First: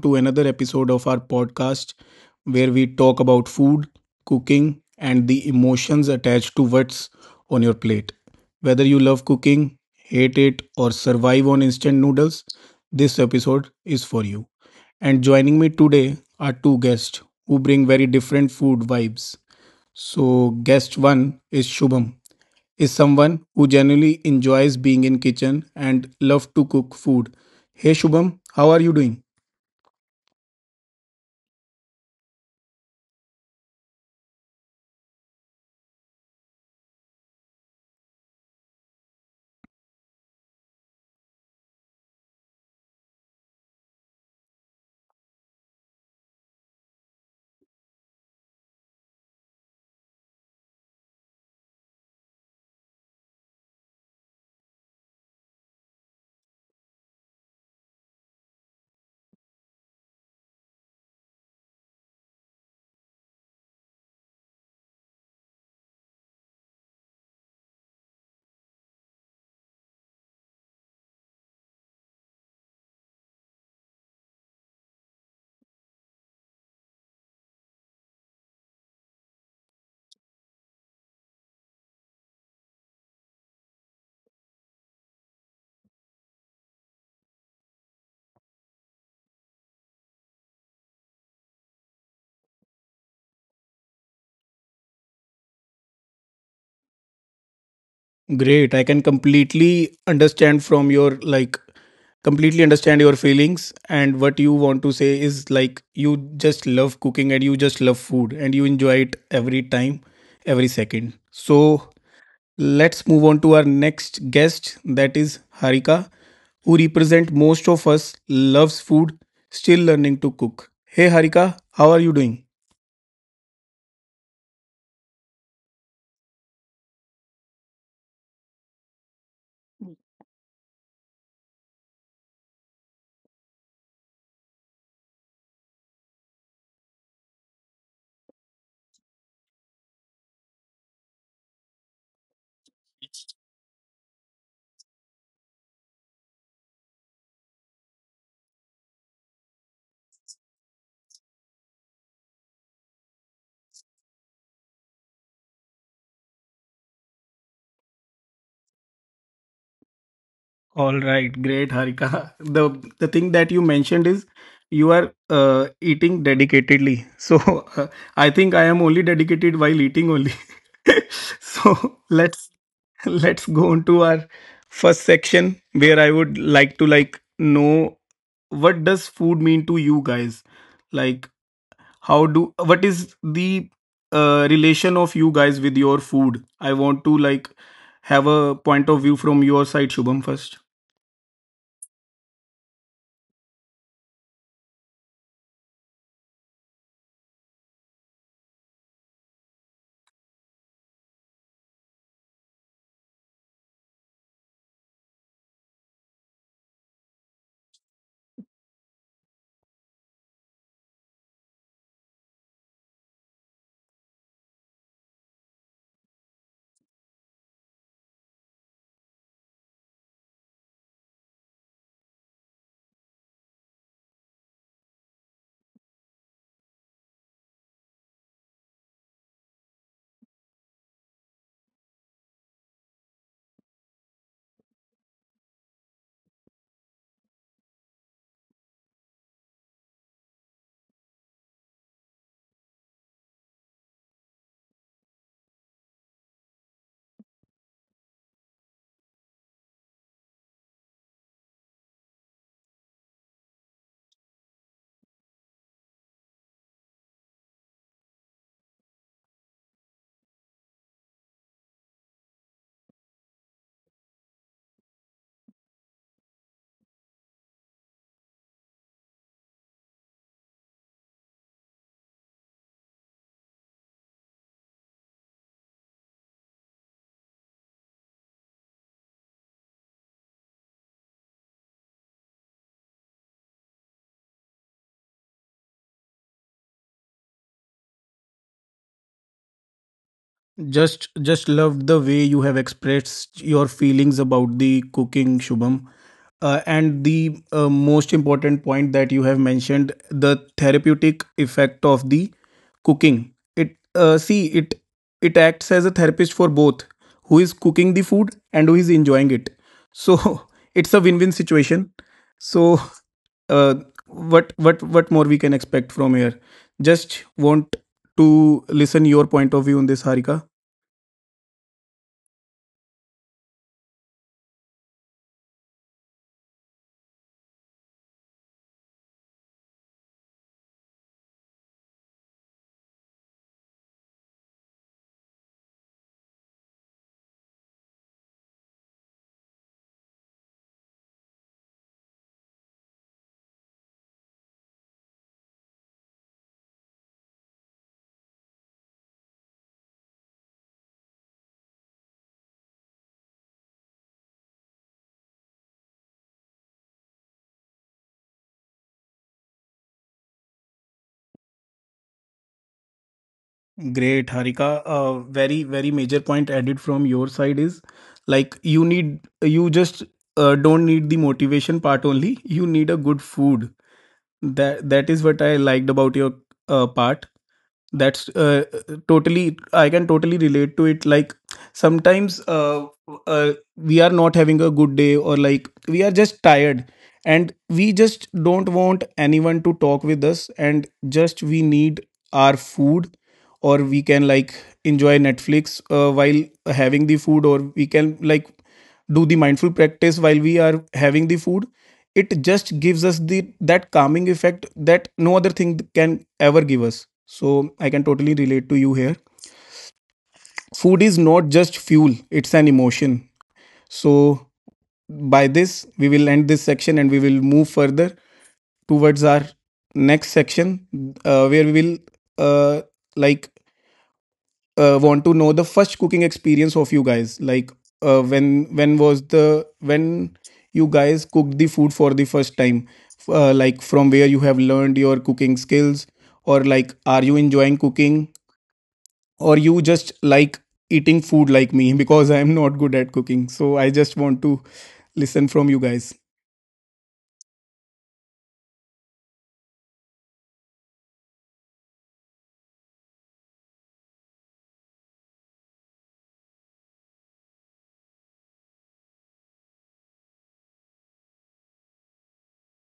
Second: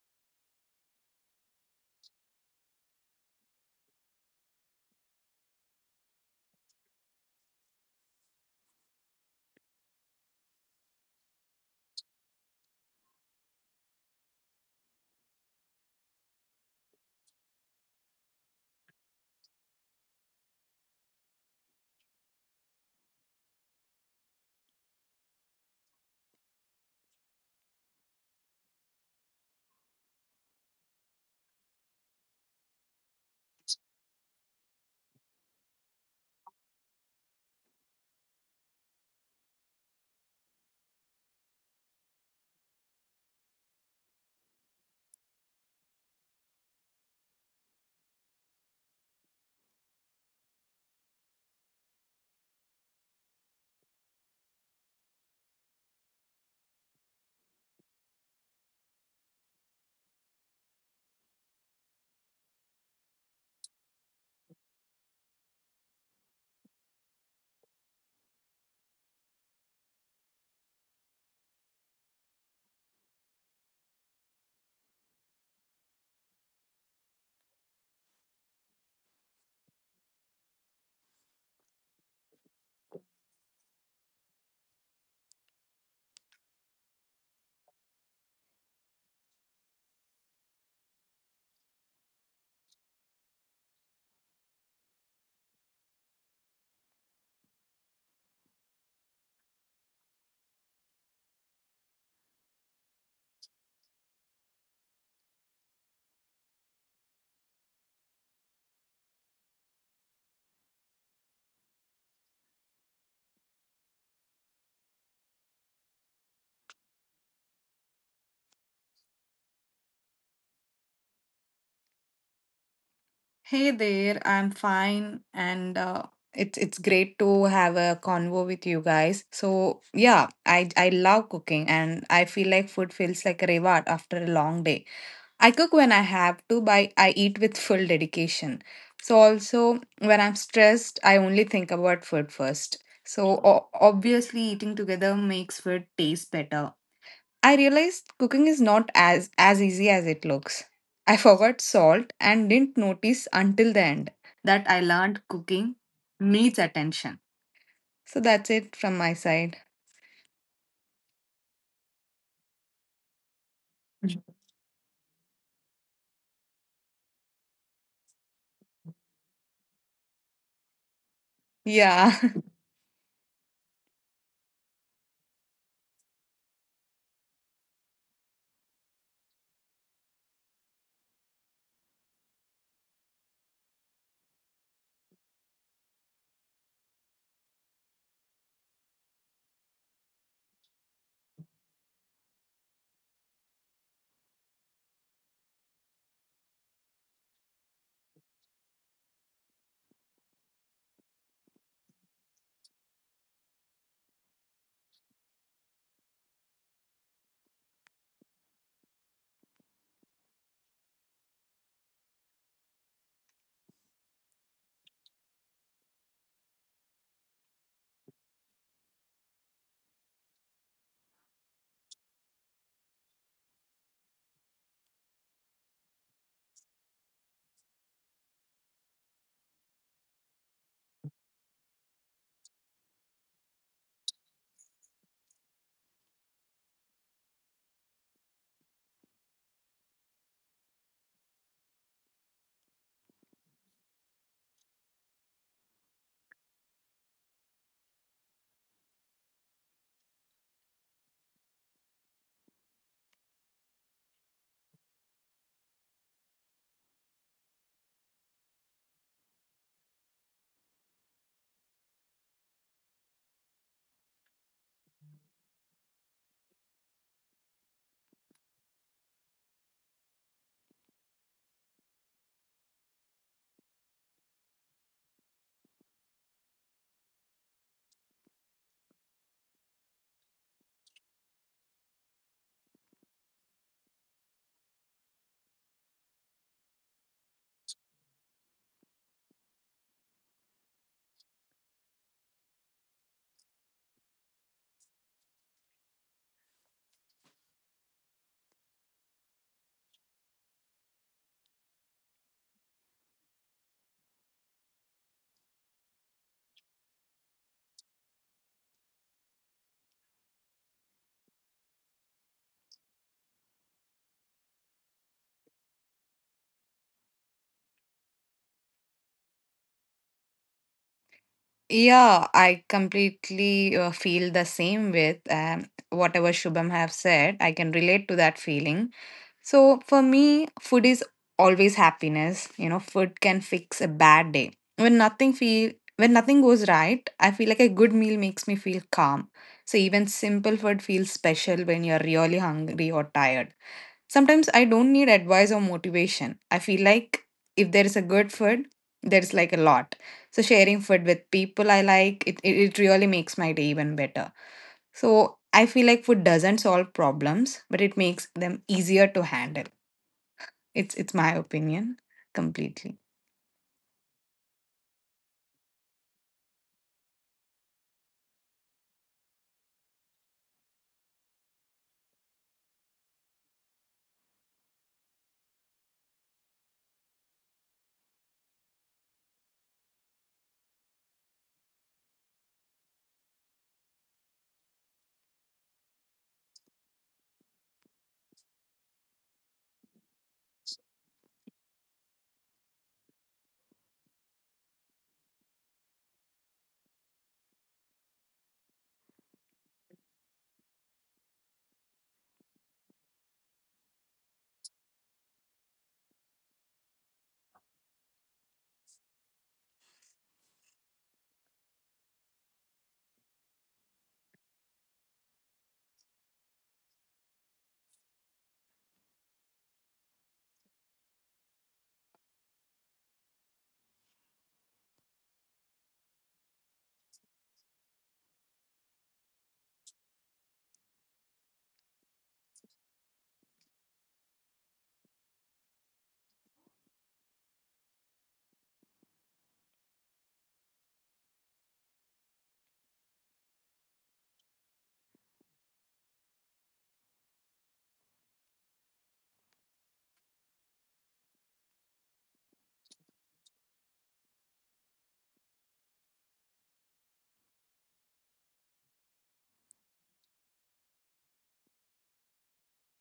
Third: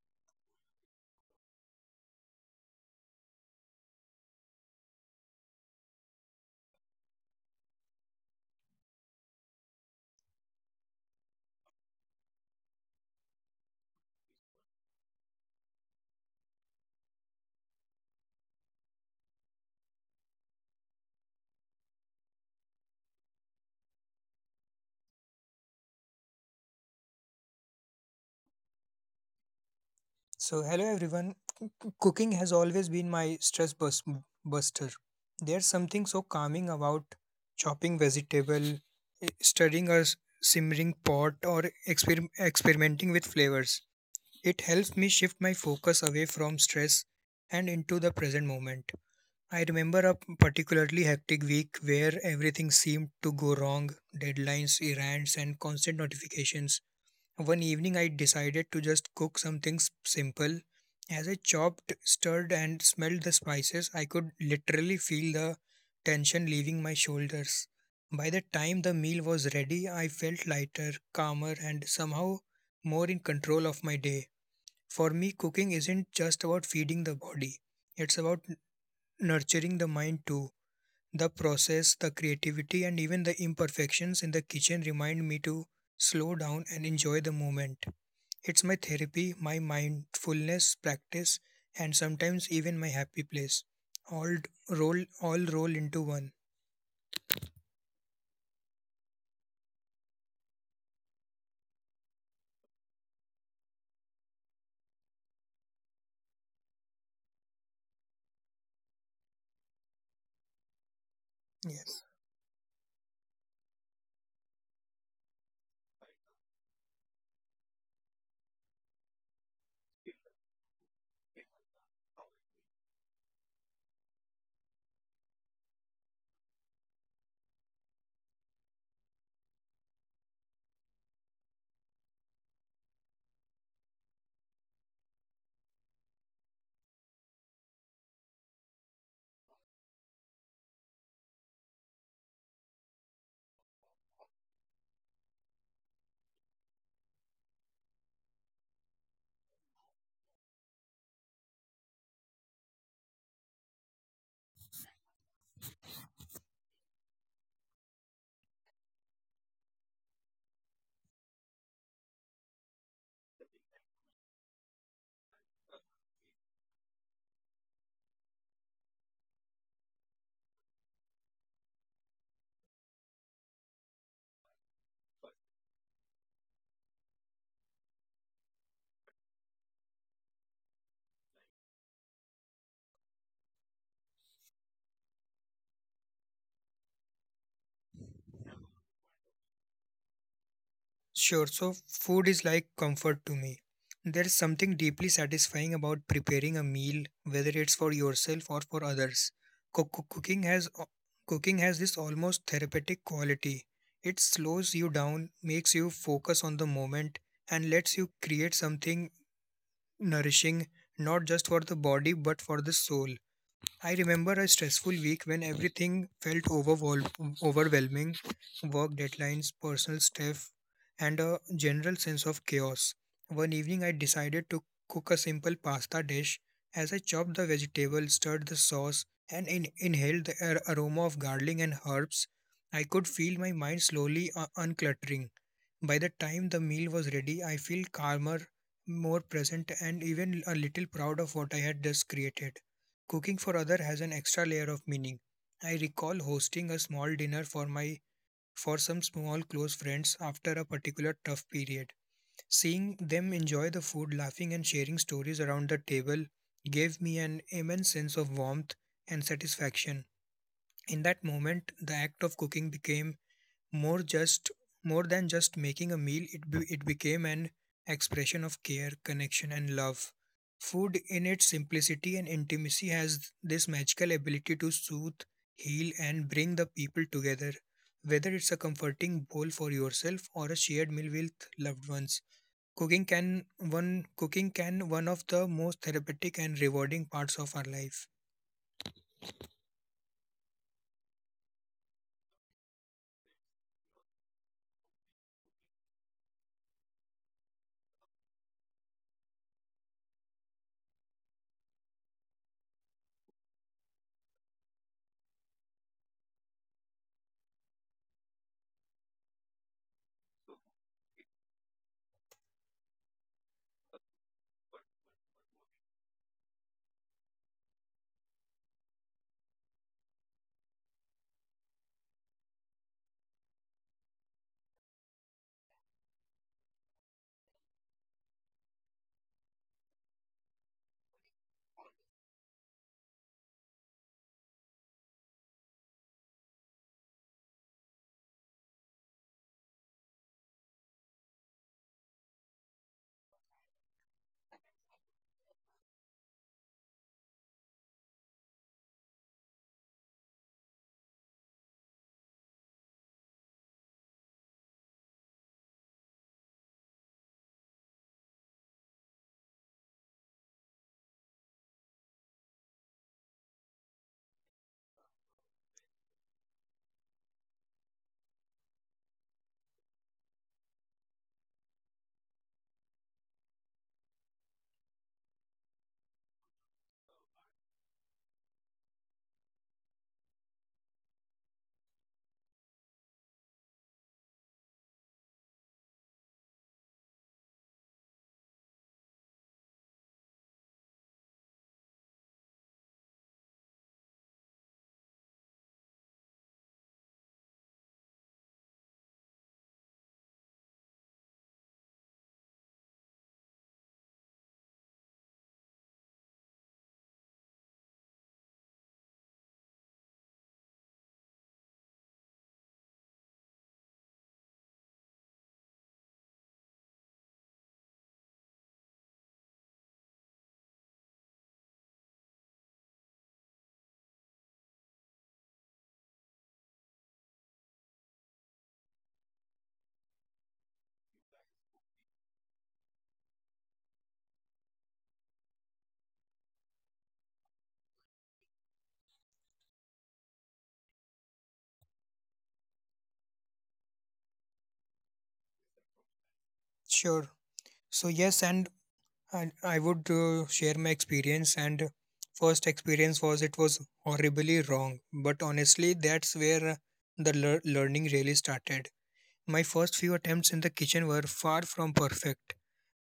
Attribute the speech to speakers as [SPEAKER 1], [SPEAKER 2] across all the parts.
[SPEAKER 1] to another episode of our podcast where we talk about food, cooking, and the emotions attached to what's on your plate. Whether you love cooking, hate it, or survive on instant noodles, this episode is for you. And joining me today are two guests who bring very different food vibes. So, guest one is Shubham, is someone who genuinely enjoys being in kitchen and love to cook food. Hey Shubham, how are you doing?
[SPEAKER 2] So, hello everyone. Cooking has always been my stress buster. There's something so calming about chopping vegetable, stirring a simmering pot, or experimenting with flavors. It helps me shift my focus away from stress and into the present moment. I remember a particularly hectic week where everything seemed to go wrong deadlines, errands, and constant notifications. One evening, I decided to just cook something simple. As I chopped, stirred, and smelled the spices, I could literally feel the tension leaving my shoulders. By the time the meal was ready, I felt lighter, calmer, and somehow more in control of my day. For me, cooking isn't just about feeding the body, it's about nurturing the mind too. The process, the creativity, and even the imperfections in the kitchen remind me to slow down and enjoy the moment. It's my therapy, my mindfulness practice, and sometimes even my happy place. All d- roll all roll into one.
[SPEAKER 1] Great. I can completely understand from your completely understand your feelings, and what you want to say is like you just love cooking and you just love food and you enjoy it every time, every second. So,
[SPEAKER 2] Yes,
[SPEAKER 1] let's move on to our next guest, that is Harika, who represent most of us, loves food, still learning to cook. Hey Harika, how are you doing?
[SPEAKER 3] Hey there, I'm fine and it's great to have a convo with you guys. So, yeah, I love cooking and I feel like food feels like a reward after a long day. I cook when I have to, but I eat with full dedication. So also when I'm stressed, I only think about food first. So obviously eating together makes food taste better. I realized cooking is not as easy as it looks. I forgot salt and didn't notice until the end that I learned cooking needs attention. So that's it from my side.
[SPEAKER 1] All right, great Harika. The thing that you mentioned is
[SPEAKER 3] Mhm.
[SPEAKER 1] you are eating dedicatedly. So uh, I think I am only dedicated while eating only. So
[SPEAKER 3] Yeah,
[SPEAKER 1] let's go on to our first section where I would like to like know, what does food mean to you guys? Like, how do, what is the relation of you guys with your food? I want to like have a point of view from your side, Shubham first.
[SPEAKER 2] sure. So food is like comfort to me. There's something deeply satisfying about preparing a meal, whether it's for yourself or for others. Cook- cook- cooking has cooking has this almost therapeutic quality. It slows you down, makes you focus on the moment, and lets you create something nourishing not just for the body but for the soul. I remember a stressful week when everything felt overwhelming work deadlines, personal stuff, and a general sense of chaos. One evening, I decided to cook a simple pasta dish. As I chopped the vegetable, stirred the sauce, and inhaled the aroma of garlic and herbs, I could feel my mind slowly uncluttering. By the time the meal was ready, I feel calmer, more present, and even a little proud of what I had just created. Cooking for others has an extra layer of meaning. I recall hosting a small dinner for some small close friends after a particular tough period. Seeing them enjoy the food, laughing and sharing stories around the table gave me an immense sense of warmth and satisfaction. In that moment, the act of cooking became more just more than just making a meal, it became an expression of care, connection and love. Food in its simplicity and intimacy has this magical ability to soothe, heal and bring the people together. Whether it's a comforting bowl for yourself or a shared meal with loved ones. Cooking can one of the most therapeutic and rewarding parts of our life.
[SPEAKER 1] Just loved the way you have expressed your feelings about the cooking, Shubham. And the most important point that you have mentioned, the therapeutic effect of the cooking, it see, it acts as a therapist for both who is cooking the food and who is enjoying it. So it's a win-win situation. So uh, what what more we can expect from here, just want to listen your point of view on this, Harika.
[SPEAKER 3] yeah, I completely feel the same with whatever Shubham have said. I can relate to that feeling. So for me, food is always happiness. You know, food can fix a bad day. When nothing goes right, I feel like a good meal makes me feel calm. So even simple food feels special when you're really hungry or tired. Sometimes I don't need advice or motivation. I feel like if there is a good food, there's like a lot. So sharing food with people I like, it really makes my day even better. So I feel like food doesn't solve problems, but it makes them easier to handle. It's my opinion completely.
[SPEAKER 1] Great, Harika. A very, very major point added from your side is like you need, you just don't need the motivation part only. You need a good food. That that is what I liked about your part. That's totally, I can totally relate to it. Like sometimes we are not having a good day or like we are just tired, and we just don't want anyone to talk with us, and just we need our food, or we can like enjoy Netflix while having the food, or we can like do the mindful practice while we are having the food. It just gives us the that calming effect that no other thing can ever give us. So I can totally relate to you here. Food is not just fuel, it's an emotion. So by this we will end this section and we will move further towards our next section where we will uh, like want to know the first cooking experience of you guys. Like when was the when you guys cooked the food for the first time? Like from where you have learned your cooking skills, or like are you enjoying cooking, or you just like eating food like me? Because I am not good at cooking. So I just want to listen from you guys.
[SPEAKER 2] Sure. So yes, and I would share my experience. And first experience was it was horribly wrong. But honestly, that's where the learning really started. My first few attempts in the kitchen were far from perfect.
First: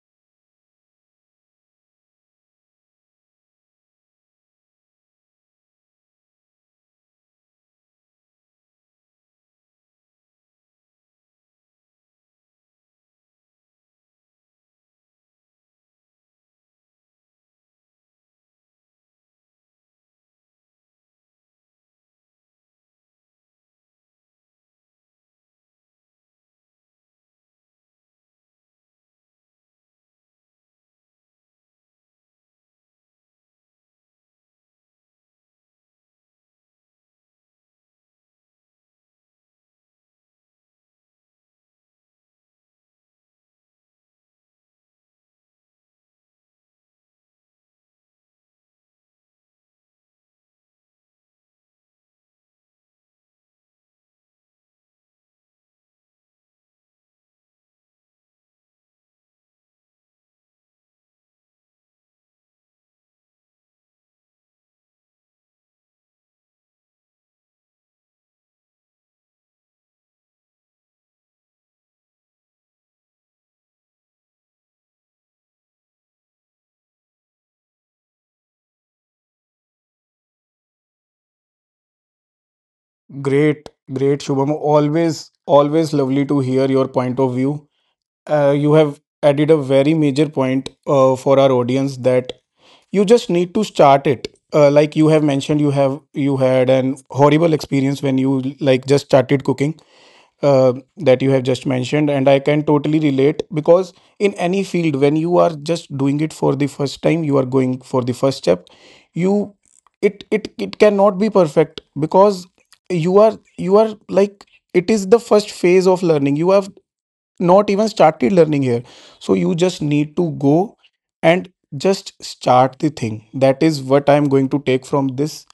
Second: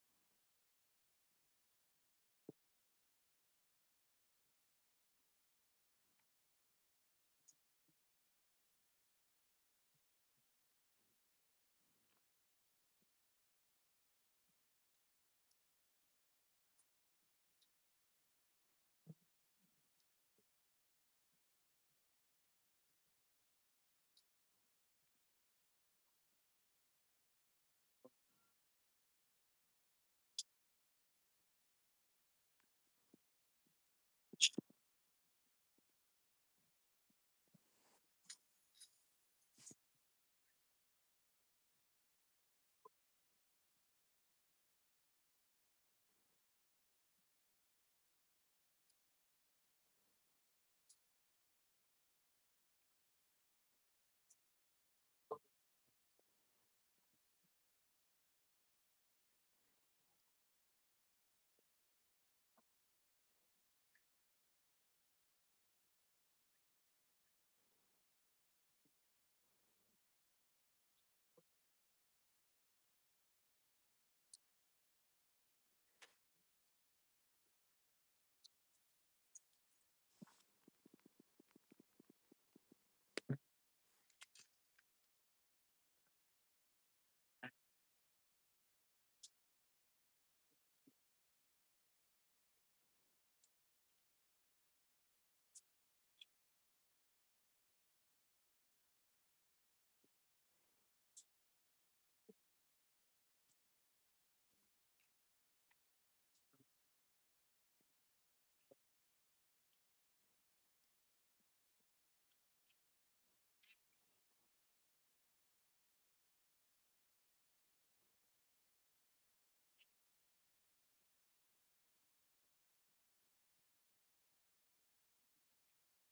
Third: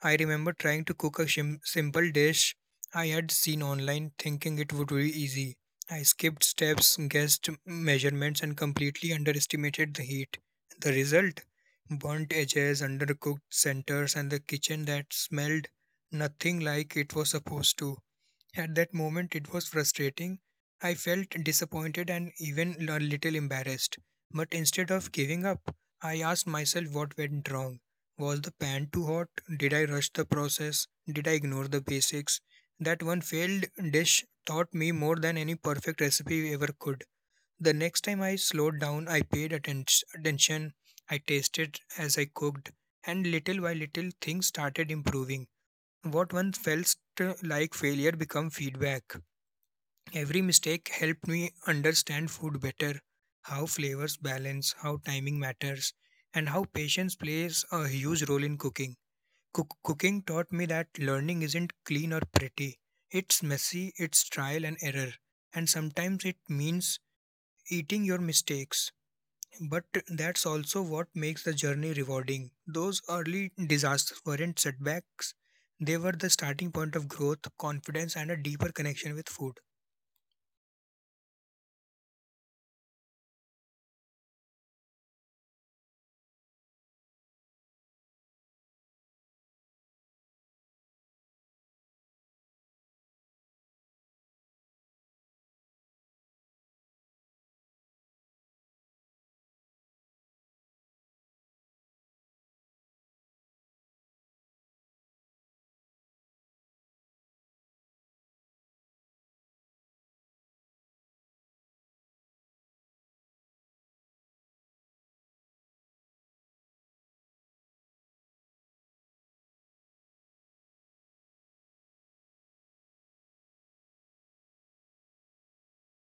[SPEAKER 2] I remember trying to cook a simple dish I had seen online, thinking it would be easy. I skipped steps, guessed measurements, and completely underestimated the heat. The result? Burnt edges, undercooked centers, and the kitchen that smelled nothing like it was supposed to. At that moment, it was frustrating. I felt disappointed and even a little embarrassed. But instead of giving up, I asked myself what went wrong. Was the pan too hot? Did I rush the process? Did I ignore the basics? That one failed dish taught me more than any perfect recipe ever could. The next time I slowed down, I paid attention, I tasted as I cooked, and little by little things started improving. What once felt like failure become feedback. Every mistake helped me understand food better, how flavors balance, how timing matters, and how patience plays a huge role in cooking. Cooking taught me that learning isn't clean or pretty. It's messy, it's trial and error, and sometimes it means eating your mistakes. But that's also what makes the journey rewarding. Those early disasters weren't setbacks, they were the starting point of growth, confidence, and a deeper connection with food.
[SPEAKER 1] Great, great, Shubham. Always, always lovely to hear your point of view. You have added a very major point for our audience that you just need to start it. Like you have mentioned, you have you had an horrible experience when you like just started cooking, uh, that you have just mentioned. And I can totally relate because in any field when you are just doing it for the first time, you are going for the first step. You, it cannot be perfect because you are like, it is the first phase of learning, you have not even started learning here. So you just need to go and just start the thing. That is what I am going to take from this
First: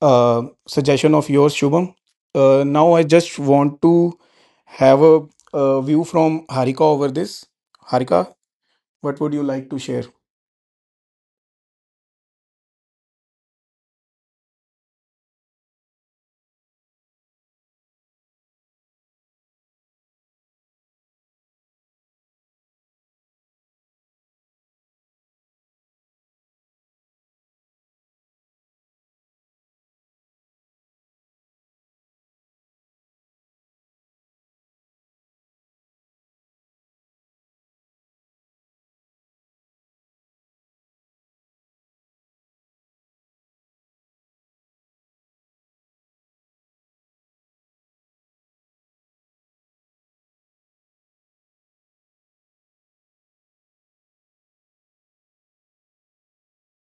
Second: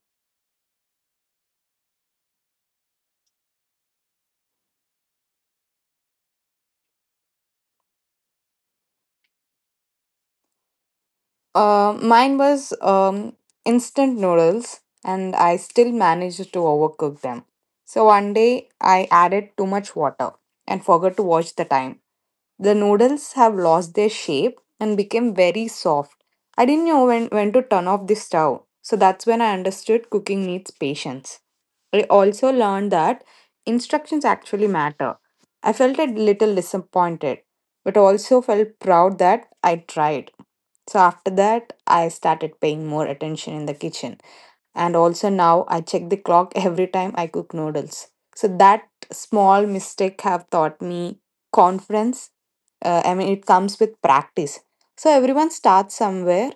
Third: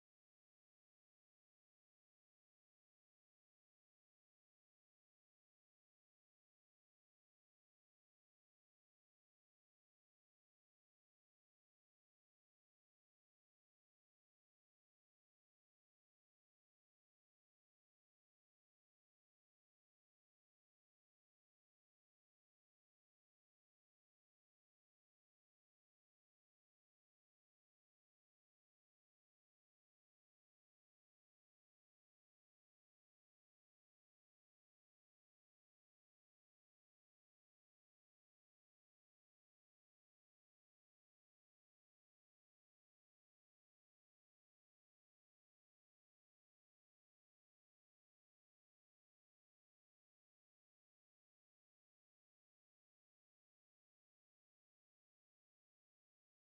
[SPEAKER 1] suggestion of yours, Shubham. Now I just want to have a, view from Harika over this. Harika, what would you like to share?
[SPEAKER 3] Mine was instant noodles, and I still managed to overcook them. So one day I added too much water and forgot to watch the time. The noodles have lost their shape and became very soft. I didn't know when to turn off the stove. So that's when I understood cooking needs patience. I also learned that instructions actually matter. I felt a little disappointed, but also felt proud that I tried. So after that, I started paying more attention in the kitchen. And also now I check the clock every time I cook noodles. So that small mistake have taught me confidence. I mean, it comes with practice. So everyone starts somewhere,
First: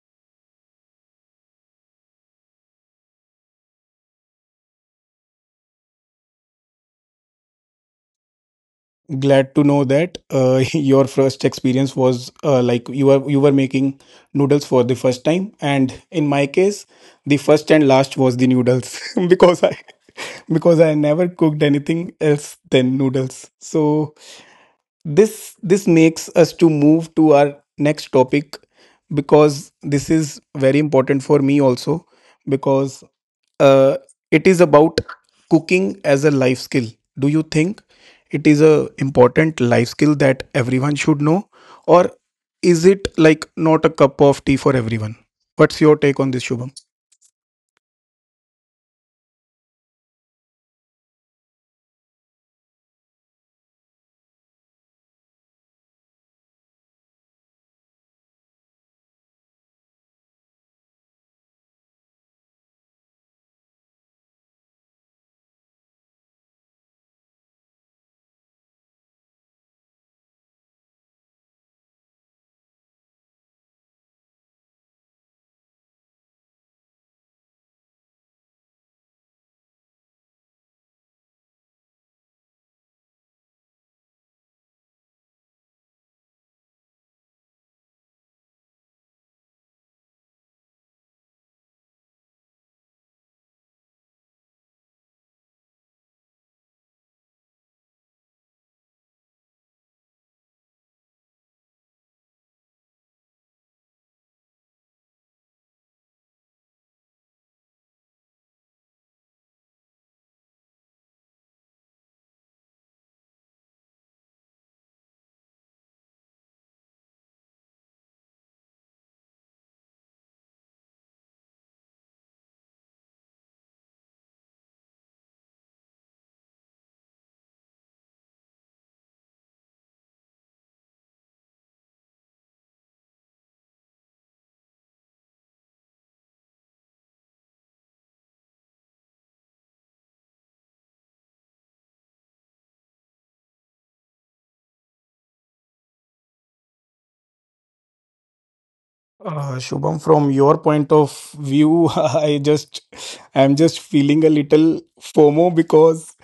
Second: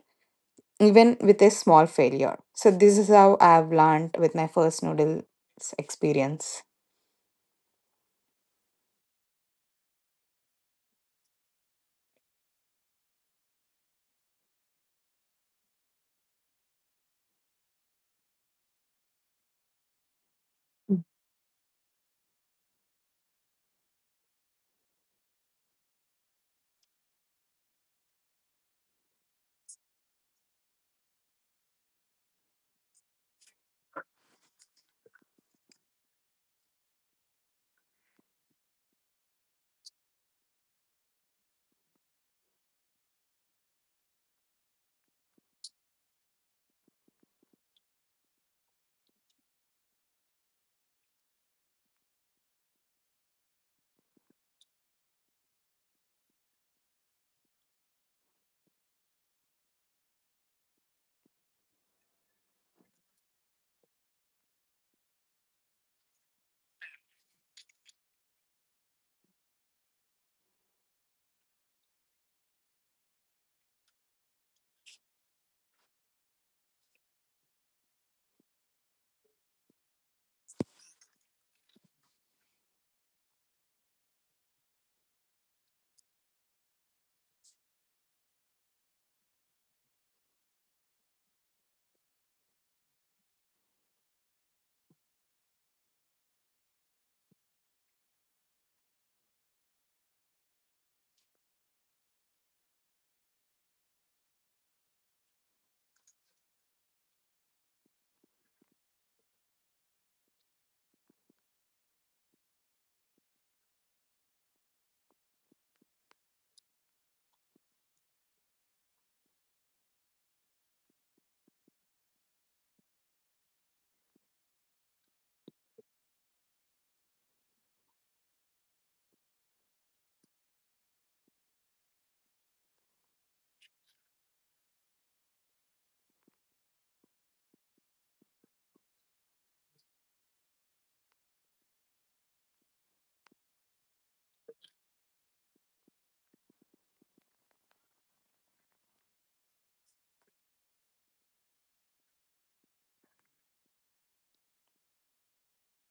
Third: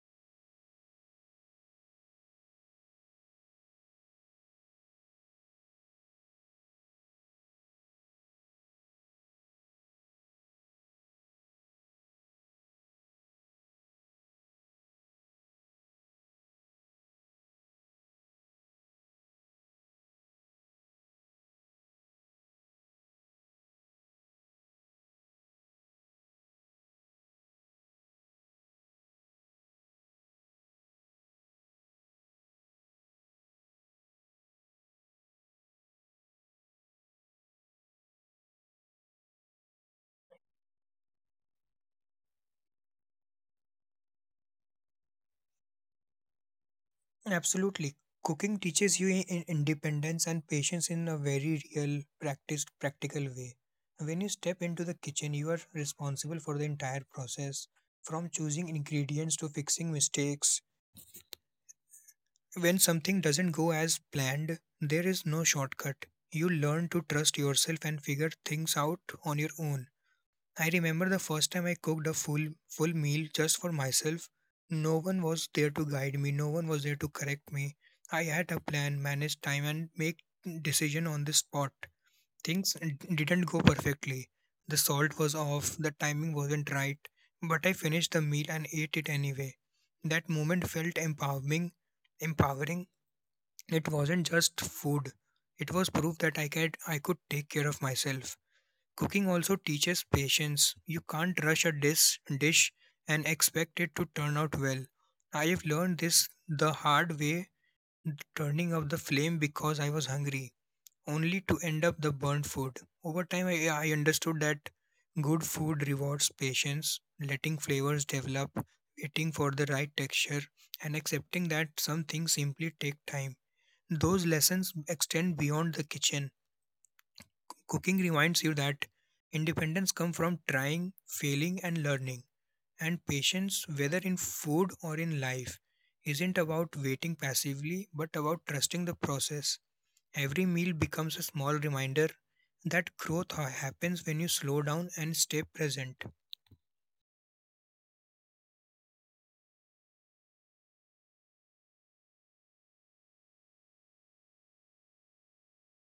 [SPEAKER 3] even with a small failure. So this is how I've learned with my first noodles experience.
[SPEAKER 1] Glad to know that your first experience was like you were, you were making noodles for the first time, and in my case, the first and last was the noodles. Because I because I
[SPEAKER 3] Mm.
[SPEAKER 1] never cooked anything else than noodles. So this makes us to move to our next topic, because this is very important for me also, because uh, it is about cooking as a life skill. Do you think it is a important life skill that everyone should know, or is it like not a cup of tea for everyone? What's your take on this, Shubham?
[SPEAKER 2] Absolutely. Cooking teaches you independence and patience in a very real, practiced, practical way. When you step into the kitchen, you are responsible for the entire process from choosing ingredients to fixing mistakes. When something doesn't go as planned, there is no shortcut. You learn to trust yourself and figure things out on your own. I remember the first time I cooked a full meal just for myself. No one was there to guide me, no one was there to correct me. I had a plan, manage time and make decision on the spot. Things didn't go perfectly. The salt was off, the timing wasn't right, but I finished the meal and ate it anyway. That moment felt empowering, it wasn't just food, it was proof that I could take care of myself. Cooking also teaches patience. You can't rush a dish and expect it to turn out well. I have learned this the hard way, turning off the flame because I was hungry, only to end up the burnt food. Over time, I understood that good food rewards patience, letting flavors develop, waiting for the right texture, and accepting that some things simply take time. Those lessons extend beyond the kitchen. Cooking reminds you that independence comes from trying, failing, and learning. And patience, whether in food or in life, isn't about waiting passively but about trusting the process. Every meal becomes a small reminder that growth happens when you slow down and stay present.
[SPEAKER 1] Shubham, from your point of view, I just, I'm just feeling a little FOMO because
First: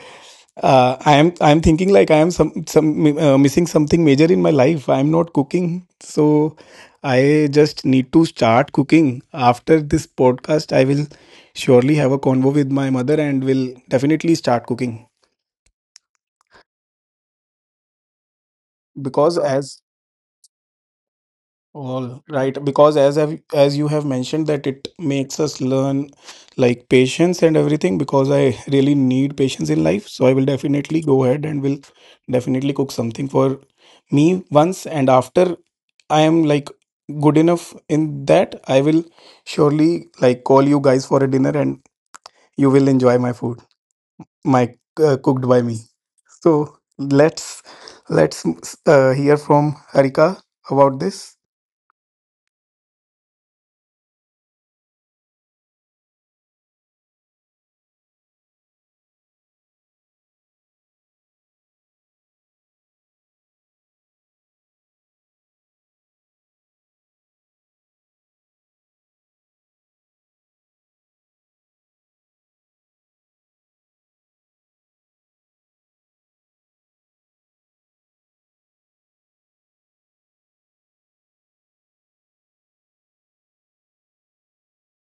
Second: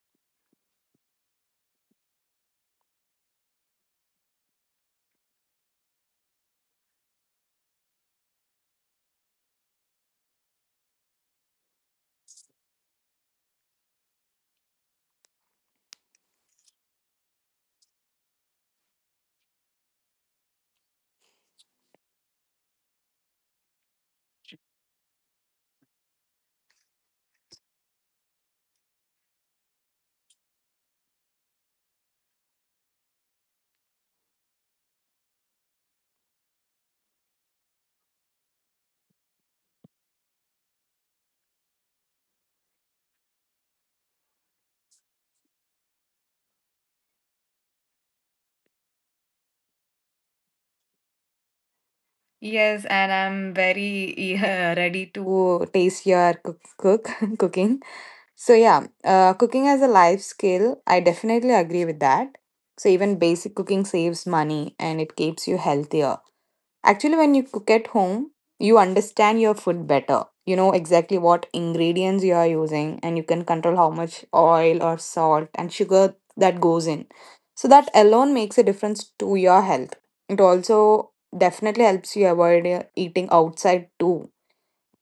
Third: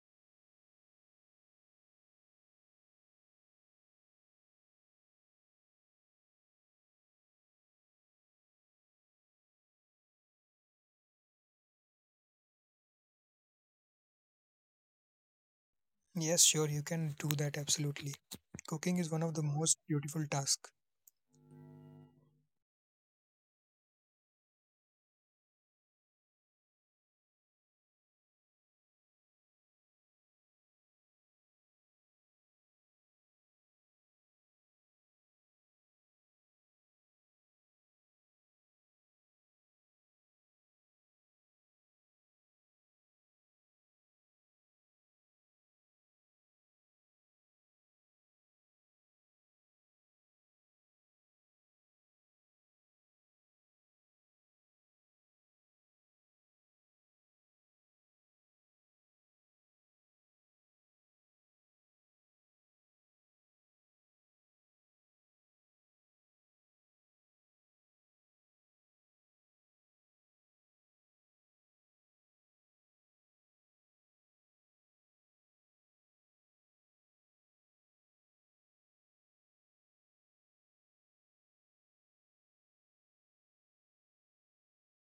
[SPEAKER 1] I am, I'm thinking like I am some missing something major in my life. I'm not cooking, so I just need to start cooking. After this podcast, I will surely have a convo with my mother and will definitely start cooking
[SPEAKER 2] Yes, sure, you can do that absolutely. Cooking is one of
[SPEAKER 1] because
[SPEAKER 2] the most
[SPEAKER 1] as,
[SPEAKER 2] beautiful tasks.
[SPEAKER 1] all right, because as I've, as you have mentioned that it makes us learn like patience and everything, because I really need patience in life. So I will definitely go ahead and will definitely cook something for me once, and after I am like good enough in that, I will surely like call you guys for a dinner and you will enjoy my food, my cooked by me. So let's hear from Harika about this.
[SPEAKER 3] Yes, and I'm very ready to taste your cook cooking. So yeah, cooking as a life skill, I definitely agree with that. So even basic cooking saves money and it keeps you healthier. Actually, when you cook at home, you understand your food better. You know exactly what ingredients you are using, and you can control how much oil or salt and sugar that goes in. So, that alone makes a difference to your health. It also definitely helps you avoid eating outside too.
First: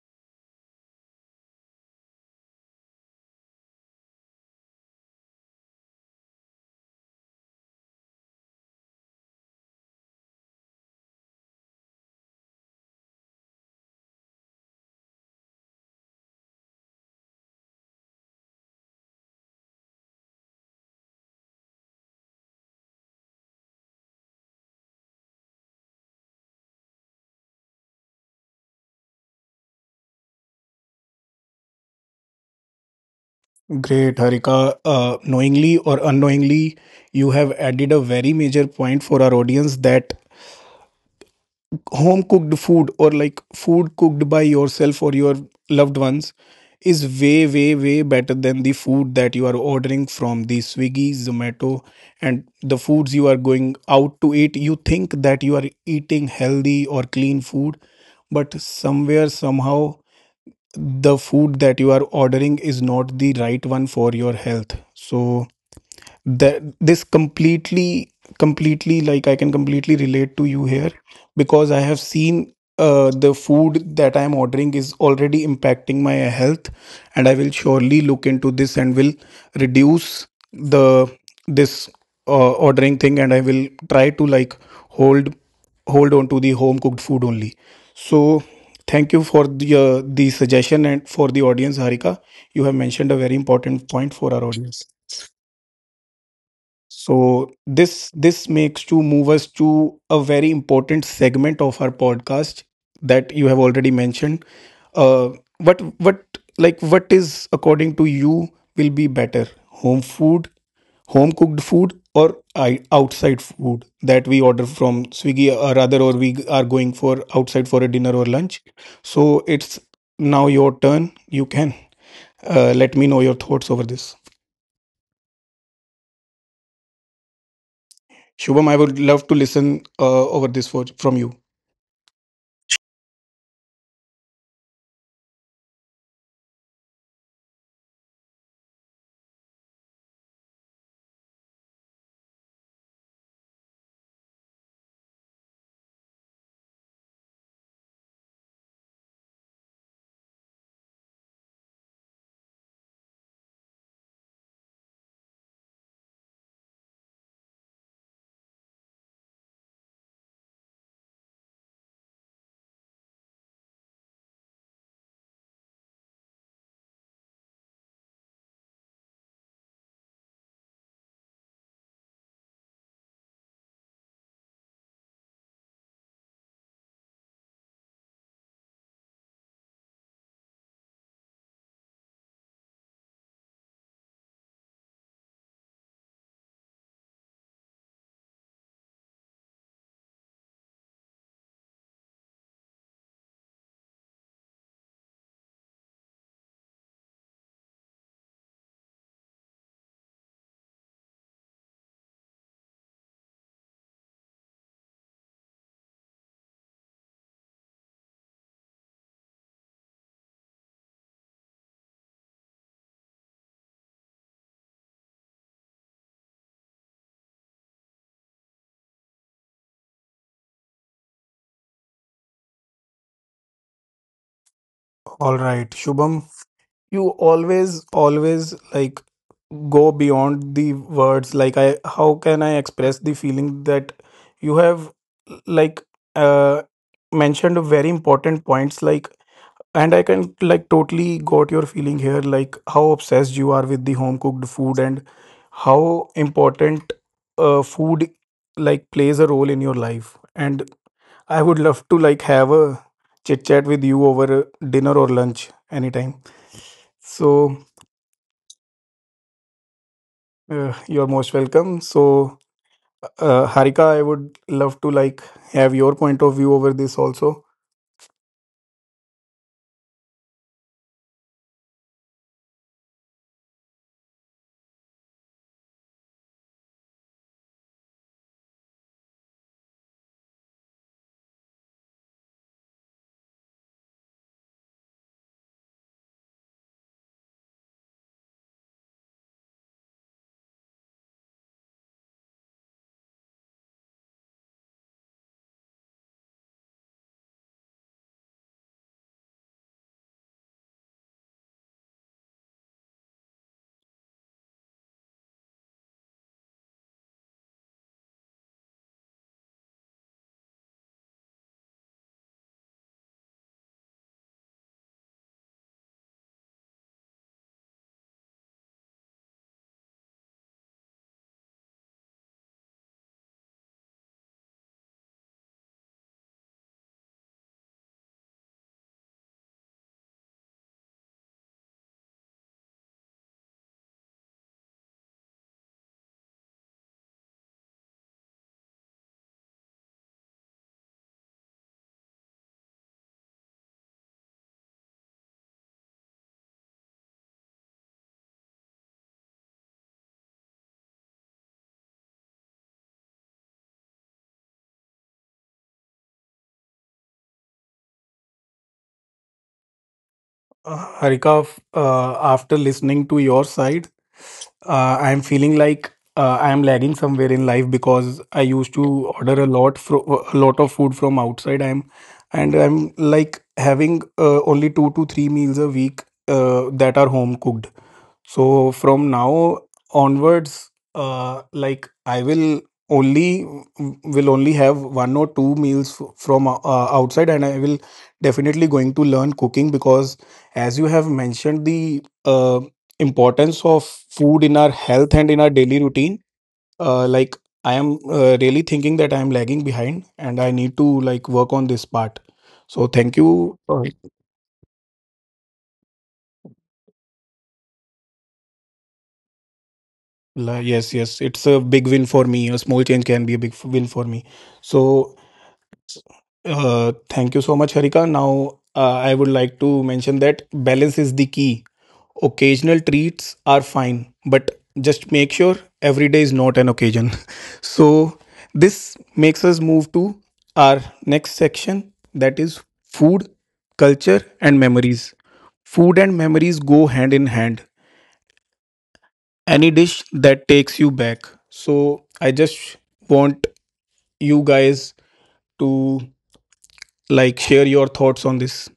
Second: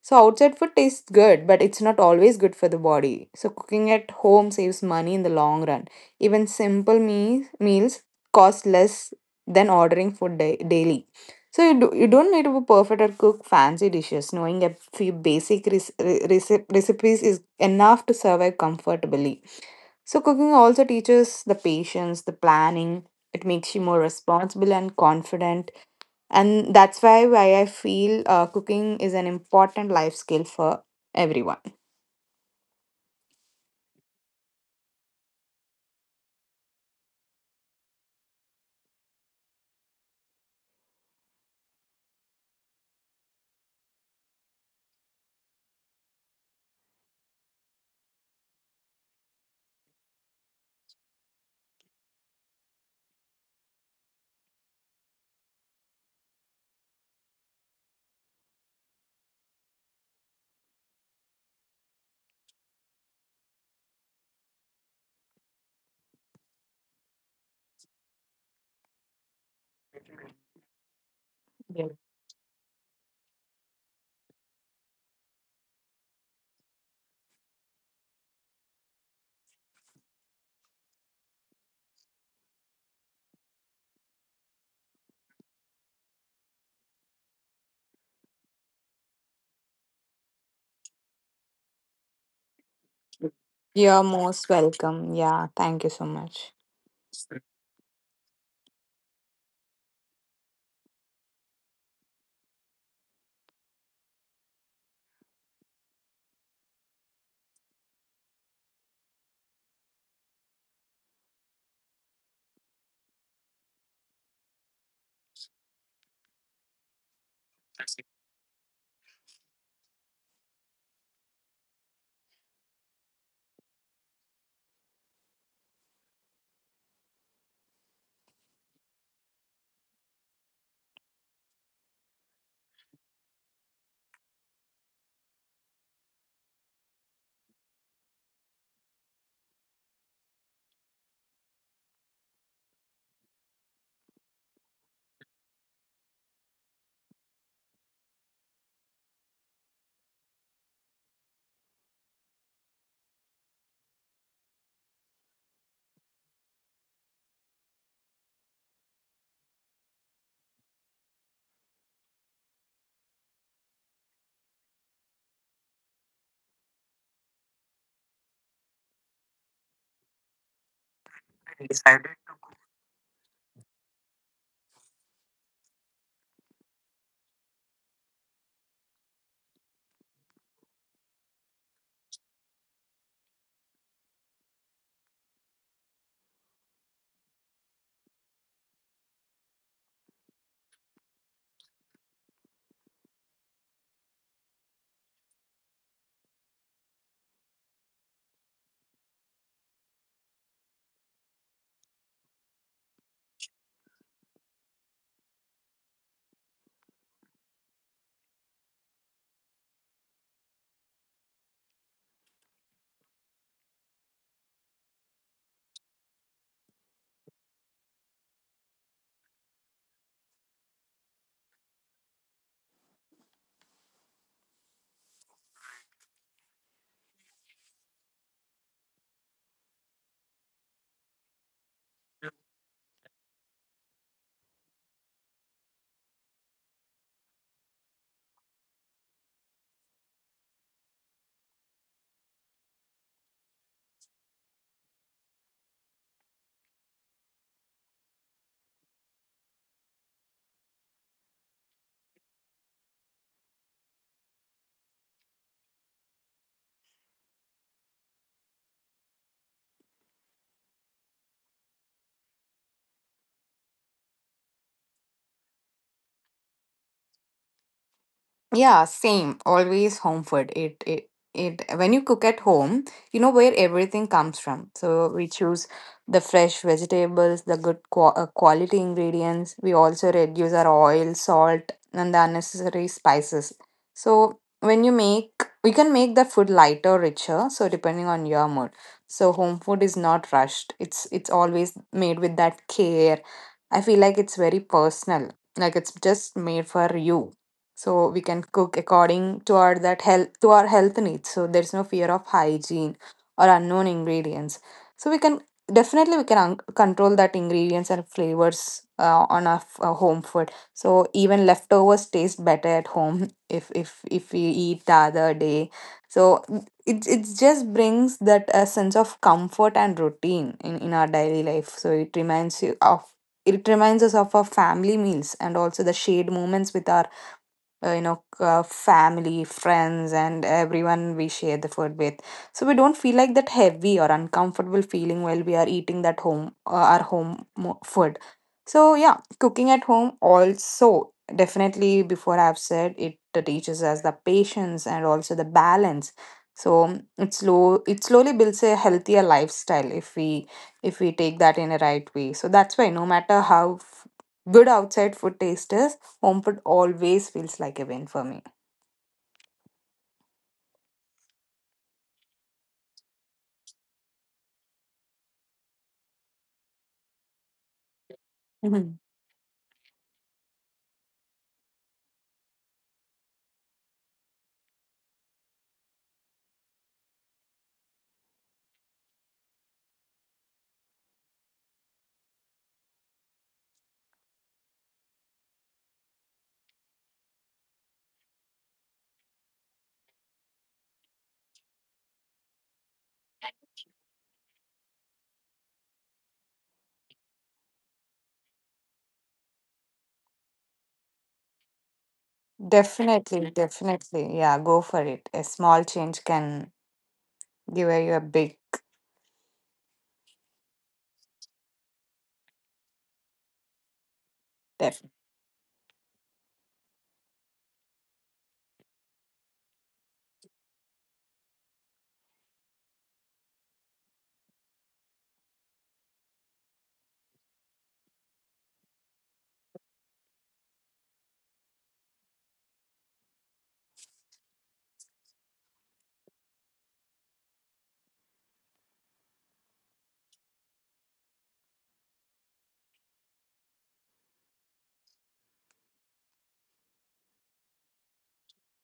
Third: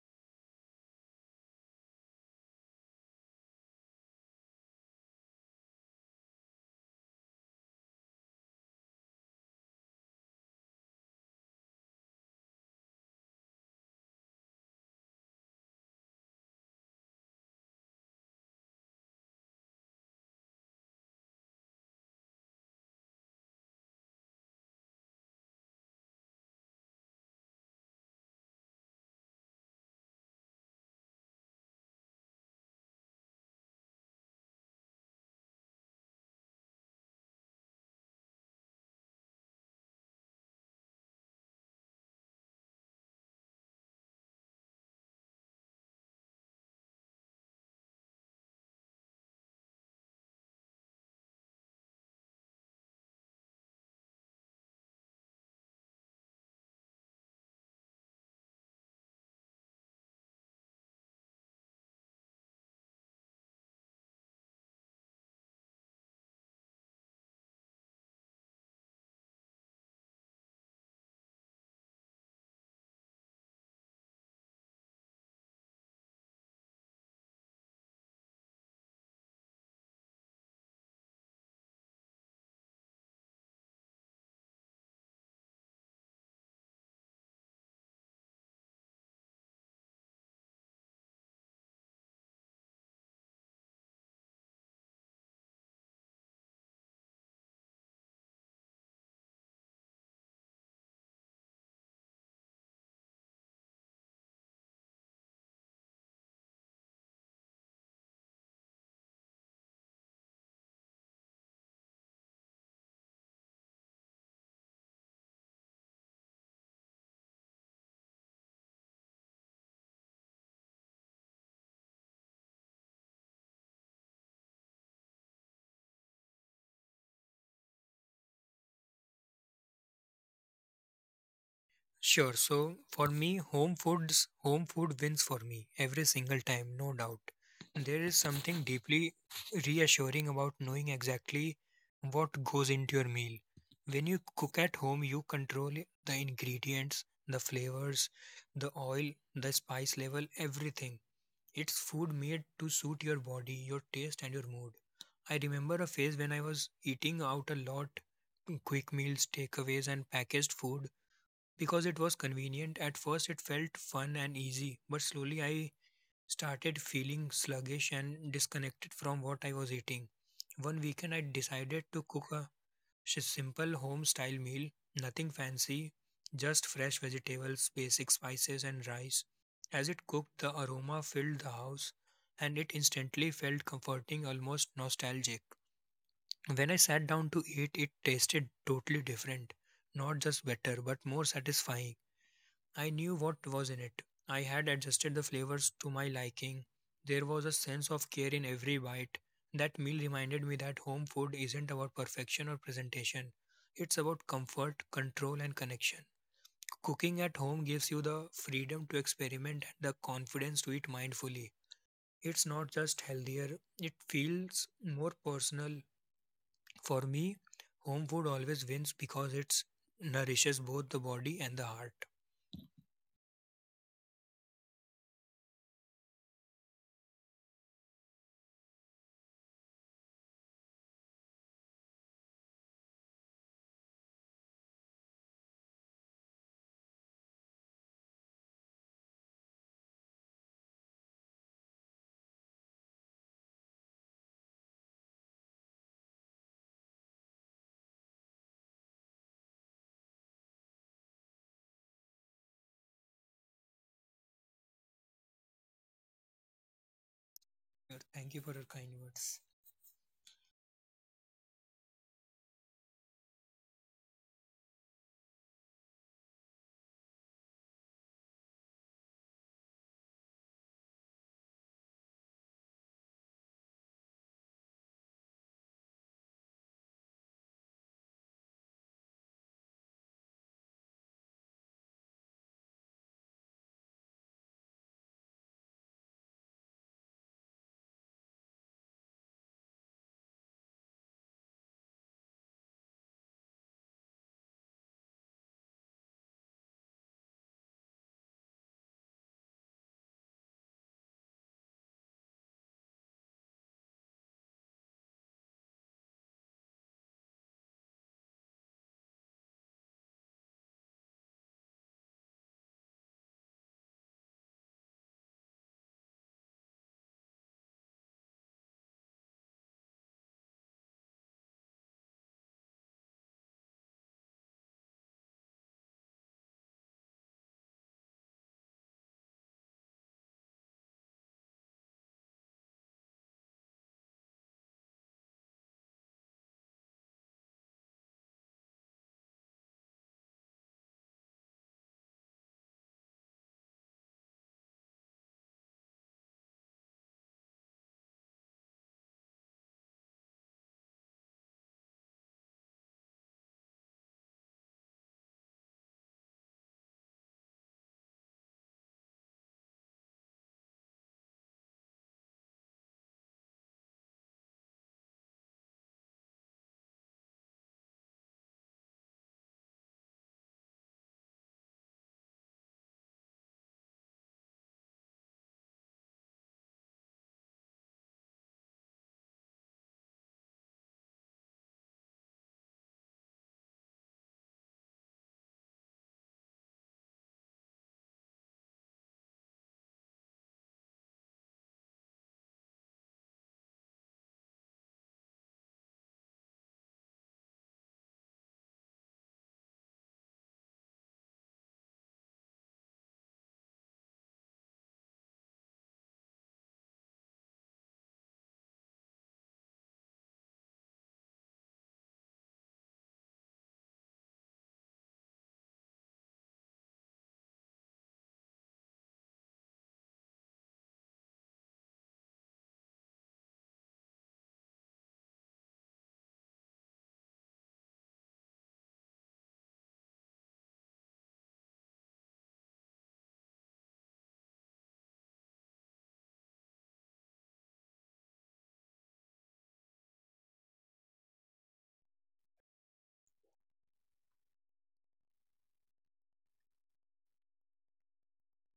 [SPEAKER 3] So outside food tastes good, but it's not always good for the body. So cooking at home saves money in the long run. Even simple meals cost less than ordering food daily. So you don't need to be perfect or cook fancy dishes. Knowing a few basic recipes is enough to survive comfortably. So cooking also teaches the patience, the planning. It makes you more responsible and confident, and that's why I feel cooking is an important life skill for everyone.
[SPEAKER 1] Great, Harika. Knowingly or unknowingly, you have added a very major point for our audience, that home cooked food or like food cooked by yourself or your loved ones is way, way, way better than the food that you are ordering from the Swiggy, Zomato, and the foods you are going out to eat. You think that you are eating healthy or clean food, but somewhere, somehow, the food that you are ordering is not the right one for your health. So, that this completely, I can completely relate to you here, because I
[SPEAKER 3] Yeah,
[SPEAKER 1] have seen the food that I am ordering is already impacting my health, and I will surely look into this and will reduce the this ordering thing, and I will try to like hold hold on to the home cooked food only. So thank you for the suggestion, and for the audience, Harika, you have mentioned a very important
[SPEAKER 3] you're
[SPEAKER 1] point for
[SPEAKER 3] most
[SPEAKER 1] our audience.
[SPEAKER 3] welcome. Yeah, thank you so much.
[SPEAKER 1] So this makes to move us to a very important segment of our podcast that you have already mentioned. Uh, what like what is according to you will be better, home food, home cooked food, or I, outside food that we order from Swiggy, or rather, or we are going for outside for a dinner or lunch. So it's now your turn. You can let me know your thoughts over this. Shubham, I would love to listen over this for, from you.
[SPEAKER 2] Sure. So for me, home food wins for me every single time, no doubt. There is something deeply reassuring about knowing exactly what goes into your meal. When you cook at home, you control the ingredients, the flavors, the oil, the spice level, everything. It's food made to suit your body, your taste, and your mood. I remember a phase when I was eating out a lot, quick meals, takeaways, and packaged food because it was convenient. At first, it felt fun and easy, but slowly I started feeling sluggish and disconnected from what I was eating. One weekend, I decided to cook a simple home style meal, nothing fancy, just fresh vegetables, basic spices, and rice. As it cooked, the aroma filled the house, and it instantly felt comforting, almost nostalgic. When I sat down to eat, it tasted totally different, not just better, but more satisfying. I knew what was in it. I had adjusted the flavors to my liking. There was a sense of care in every bite. That meal reminded me that home food isn't about perfection or presentation, it's about comfort, control, and connection. Cooking at home gives you the freedom to experiment and the confidence to eat mindfully. It's not just healthier, it feels more personal. For me, home food always wins because it nourishes both the body and the heart.
[SPEAKER 1] All right, Shubham, you always, always like go beyond the words. Like, I, how can I express the feeling that you have, like, uh, mentioned very important points. Like, and I can like totally got your feeling here. Like, how obsessed you are with the home cooked food, and how important, food like plays a role in your life. And I would love to like have a chit chat with you over dinner or lunch anytime. So
[SPEAKER 2] Thank you for your kind words.
[SPEAKER 1] you're most welcome. So Harika, I would love to like have your point of view over this also.
[SPEAKER 3] Yeah, same. Always home food. It when you cook at home, you know where everything comes from. So we choose the fresh vegetables, the good quality ingredients. We also reduce our oil, salt, and the unnecessary spices. So we can make the food lighter, richer, so depending on your mood. So home food is not rushed. It's always made with that care. I feel like it's very personal. Like it's just made for you, so we can cook according to our health needs. So there's no fear of hygiene or unknown ingredients. So we can definitely, control that ingredients and flavors on our home food. So even leftovers taste better at home if we eat the other day. So it just brings that a sense of comfort and routine in our daily life. So it reminds you of, it reminds us of our family meals and also the shared moments with our you know, family, friends, and everyone we share the food with. So we don't feel like that heavy or uncomfortable feeling while we are eating that home our home food. So yeah, cooking at home also definitely, before I've said it, teaches us the patience and also the balance. So it slowly builds a healthier lifestyle if we take that in a right way. So that's why no matter how good outside food taste is, home, Homeput always feels like a win for me.
[SPEAKER 1] Harika, after listening to your side, I'm feeling like I'm lagging somewhere in life because I used to
[SPEAKER 3] Mhm.
[SPEAKER 1] order a lot a lot of food from outside. I'm, and I'm like having only 2 to 3 meals a week that are home cooked. So from now onwards, like I will only, will only have 1 or 2 meals from outside, and I will definitely going to learn cooking because, as you have mentioned, the importance of food in our health and in our daily routine. Like I am really thinking that I am lagging behind, and I need to like work on this part. So thank
[SPEAKER 3] Definitely,
[SPEAKER 1] you.
[SPEAKER 3] definitely. Yeah, go for it. A small change can give you a big.
[SPEAKER 1] Yes, yes, it's a big win for me. A small change can be a big win for me. So, thank you so much, Harika. Now, I would like to mention that balance is the key. Occasional treats are fine, but just make sure every day is not an occasion. So, this makes us move to our next section, that is food, culture, and memories. Food and memories go hand in hand, any dish that takes you back. So I just want you guys to like share your thoughts on this.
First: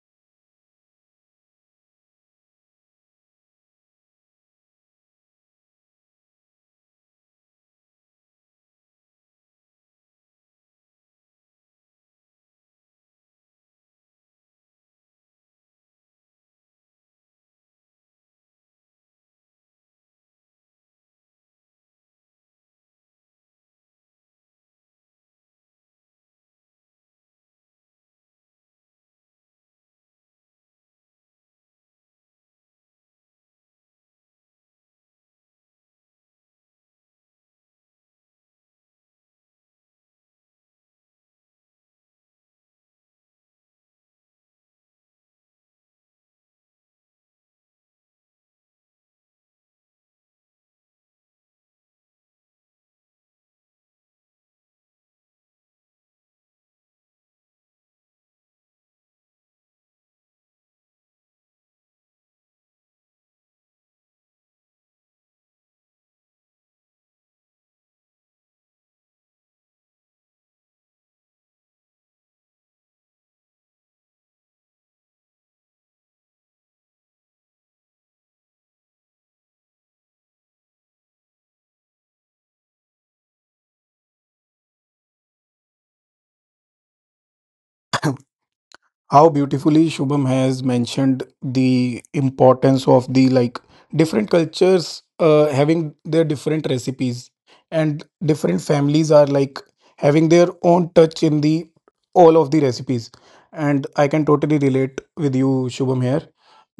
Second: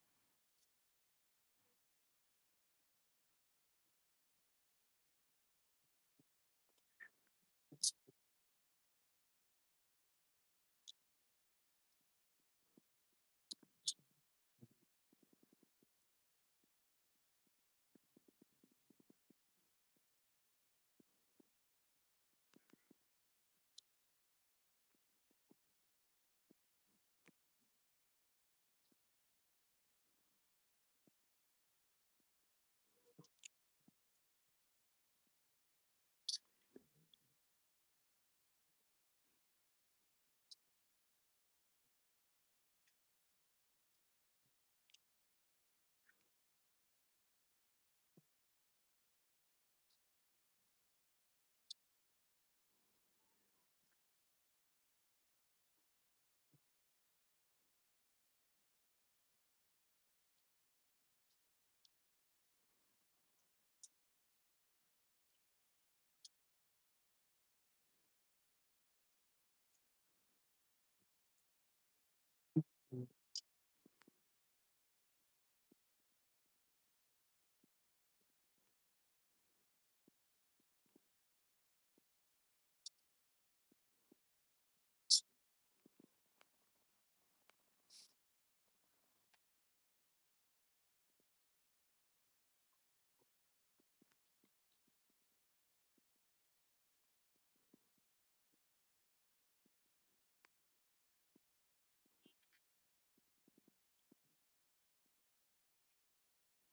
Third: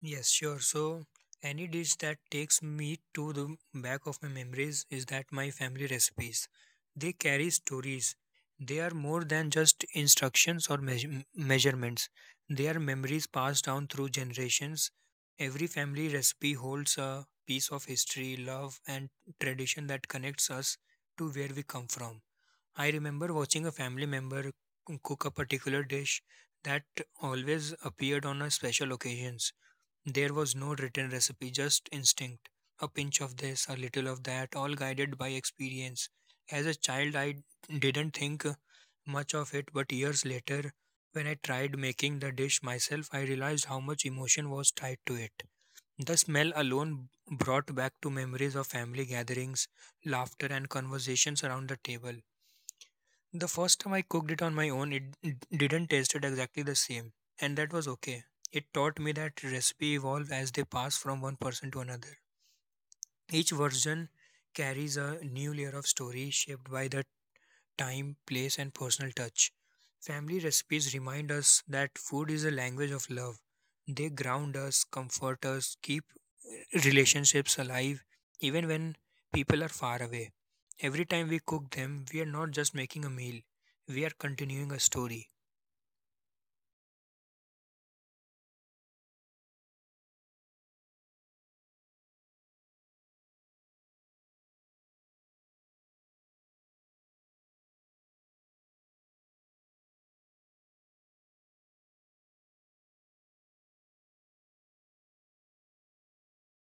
[SPEAKER 2] Yes, sure. So, any dish that takes me to the back of my memories is that my family recipes. They carry stories. They are more than just instructions or measurements. They are memories passed down through generations. Every family recipe holds a piece of history, love, and tradition that connects us to where we come from. I remember watching a family member cook a particular dish that always appeared on a special occasions, there was no written recipe, just instinct. A pinch of this, a little of that, all guided by experience. As a child, I didn't think much of it, but years later, when I tried making the dish myself, I realized how much emotion was tied to it. The smell alone brought back to memories of family gatherings, laughter, and conversations around the table. The first time I cooked it on my own, it didn't taste it exactly the same, and that was okay. It taught me that recipe evolve as they pass from one person to another. Each version carries a new layer of story shaped by the time, place, and personal touch. Family recipes remind us that food is a language of love. They ground us, comfort us, keep relationships alive, even when people are far away. Every time we cook them, we are not just making a meal, we are continuing a story.
[SPEAKER 1] How beautifully Shubham has mentioned the importance of the, like, different cultures having their different recipes, and different families are, like, having their own touch in the all of the recipes. And I can totally relate with you, Shubham, here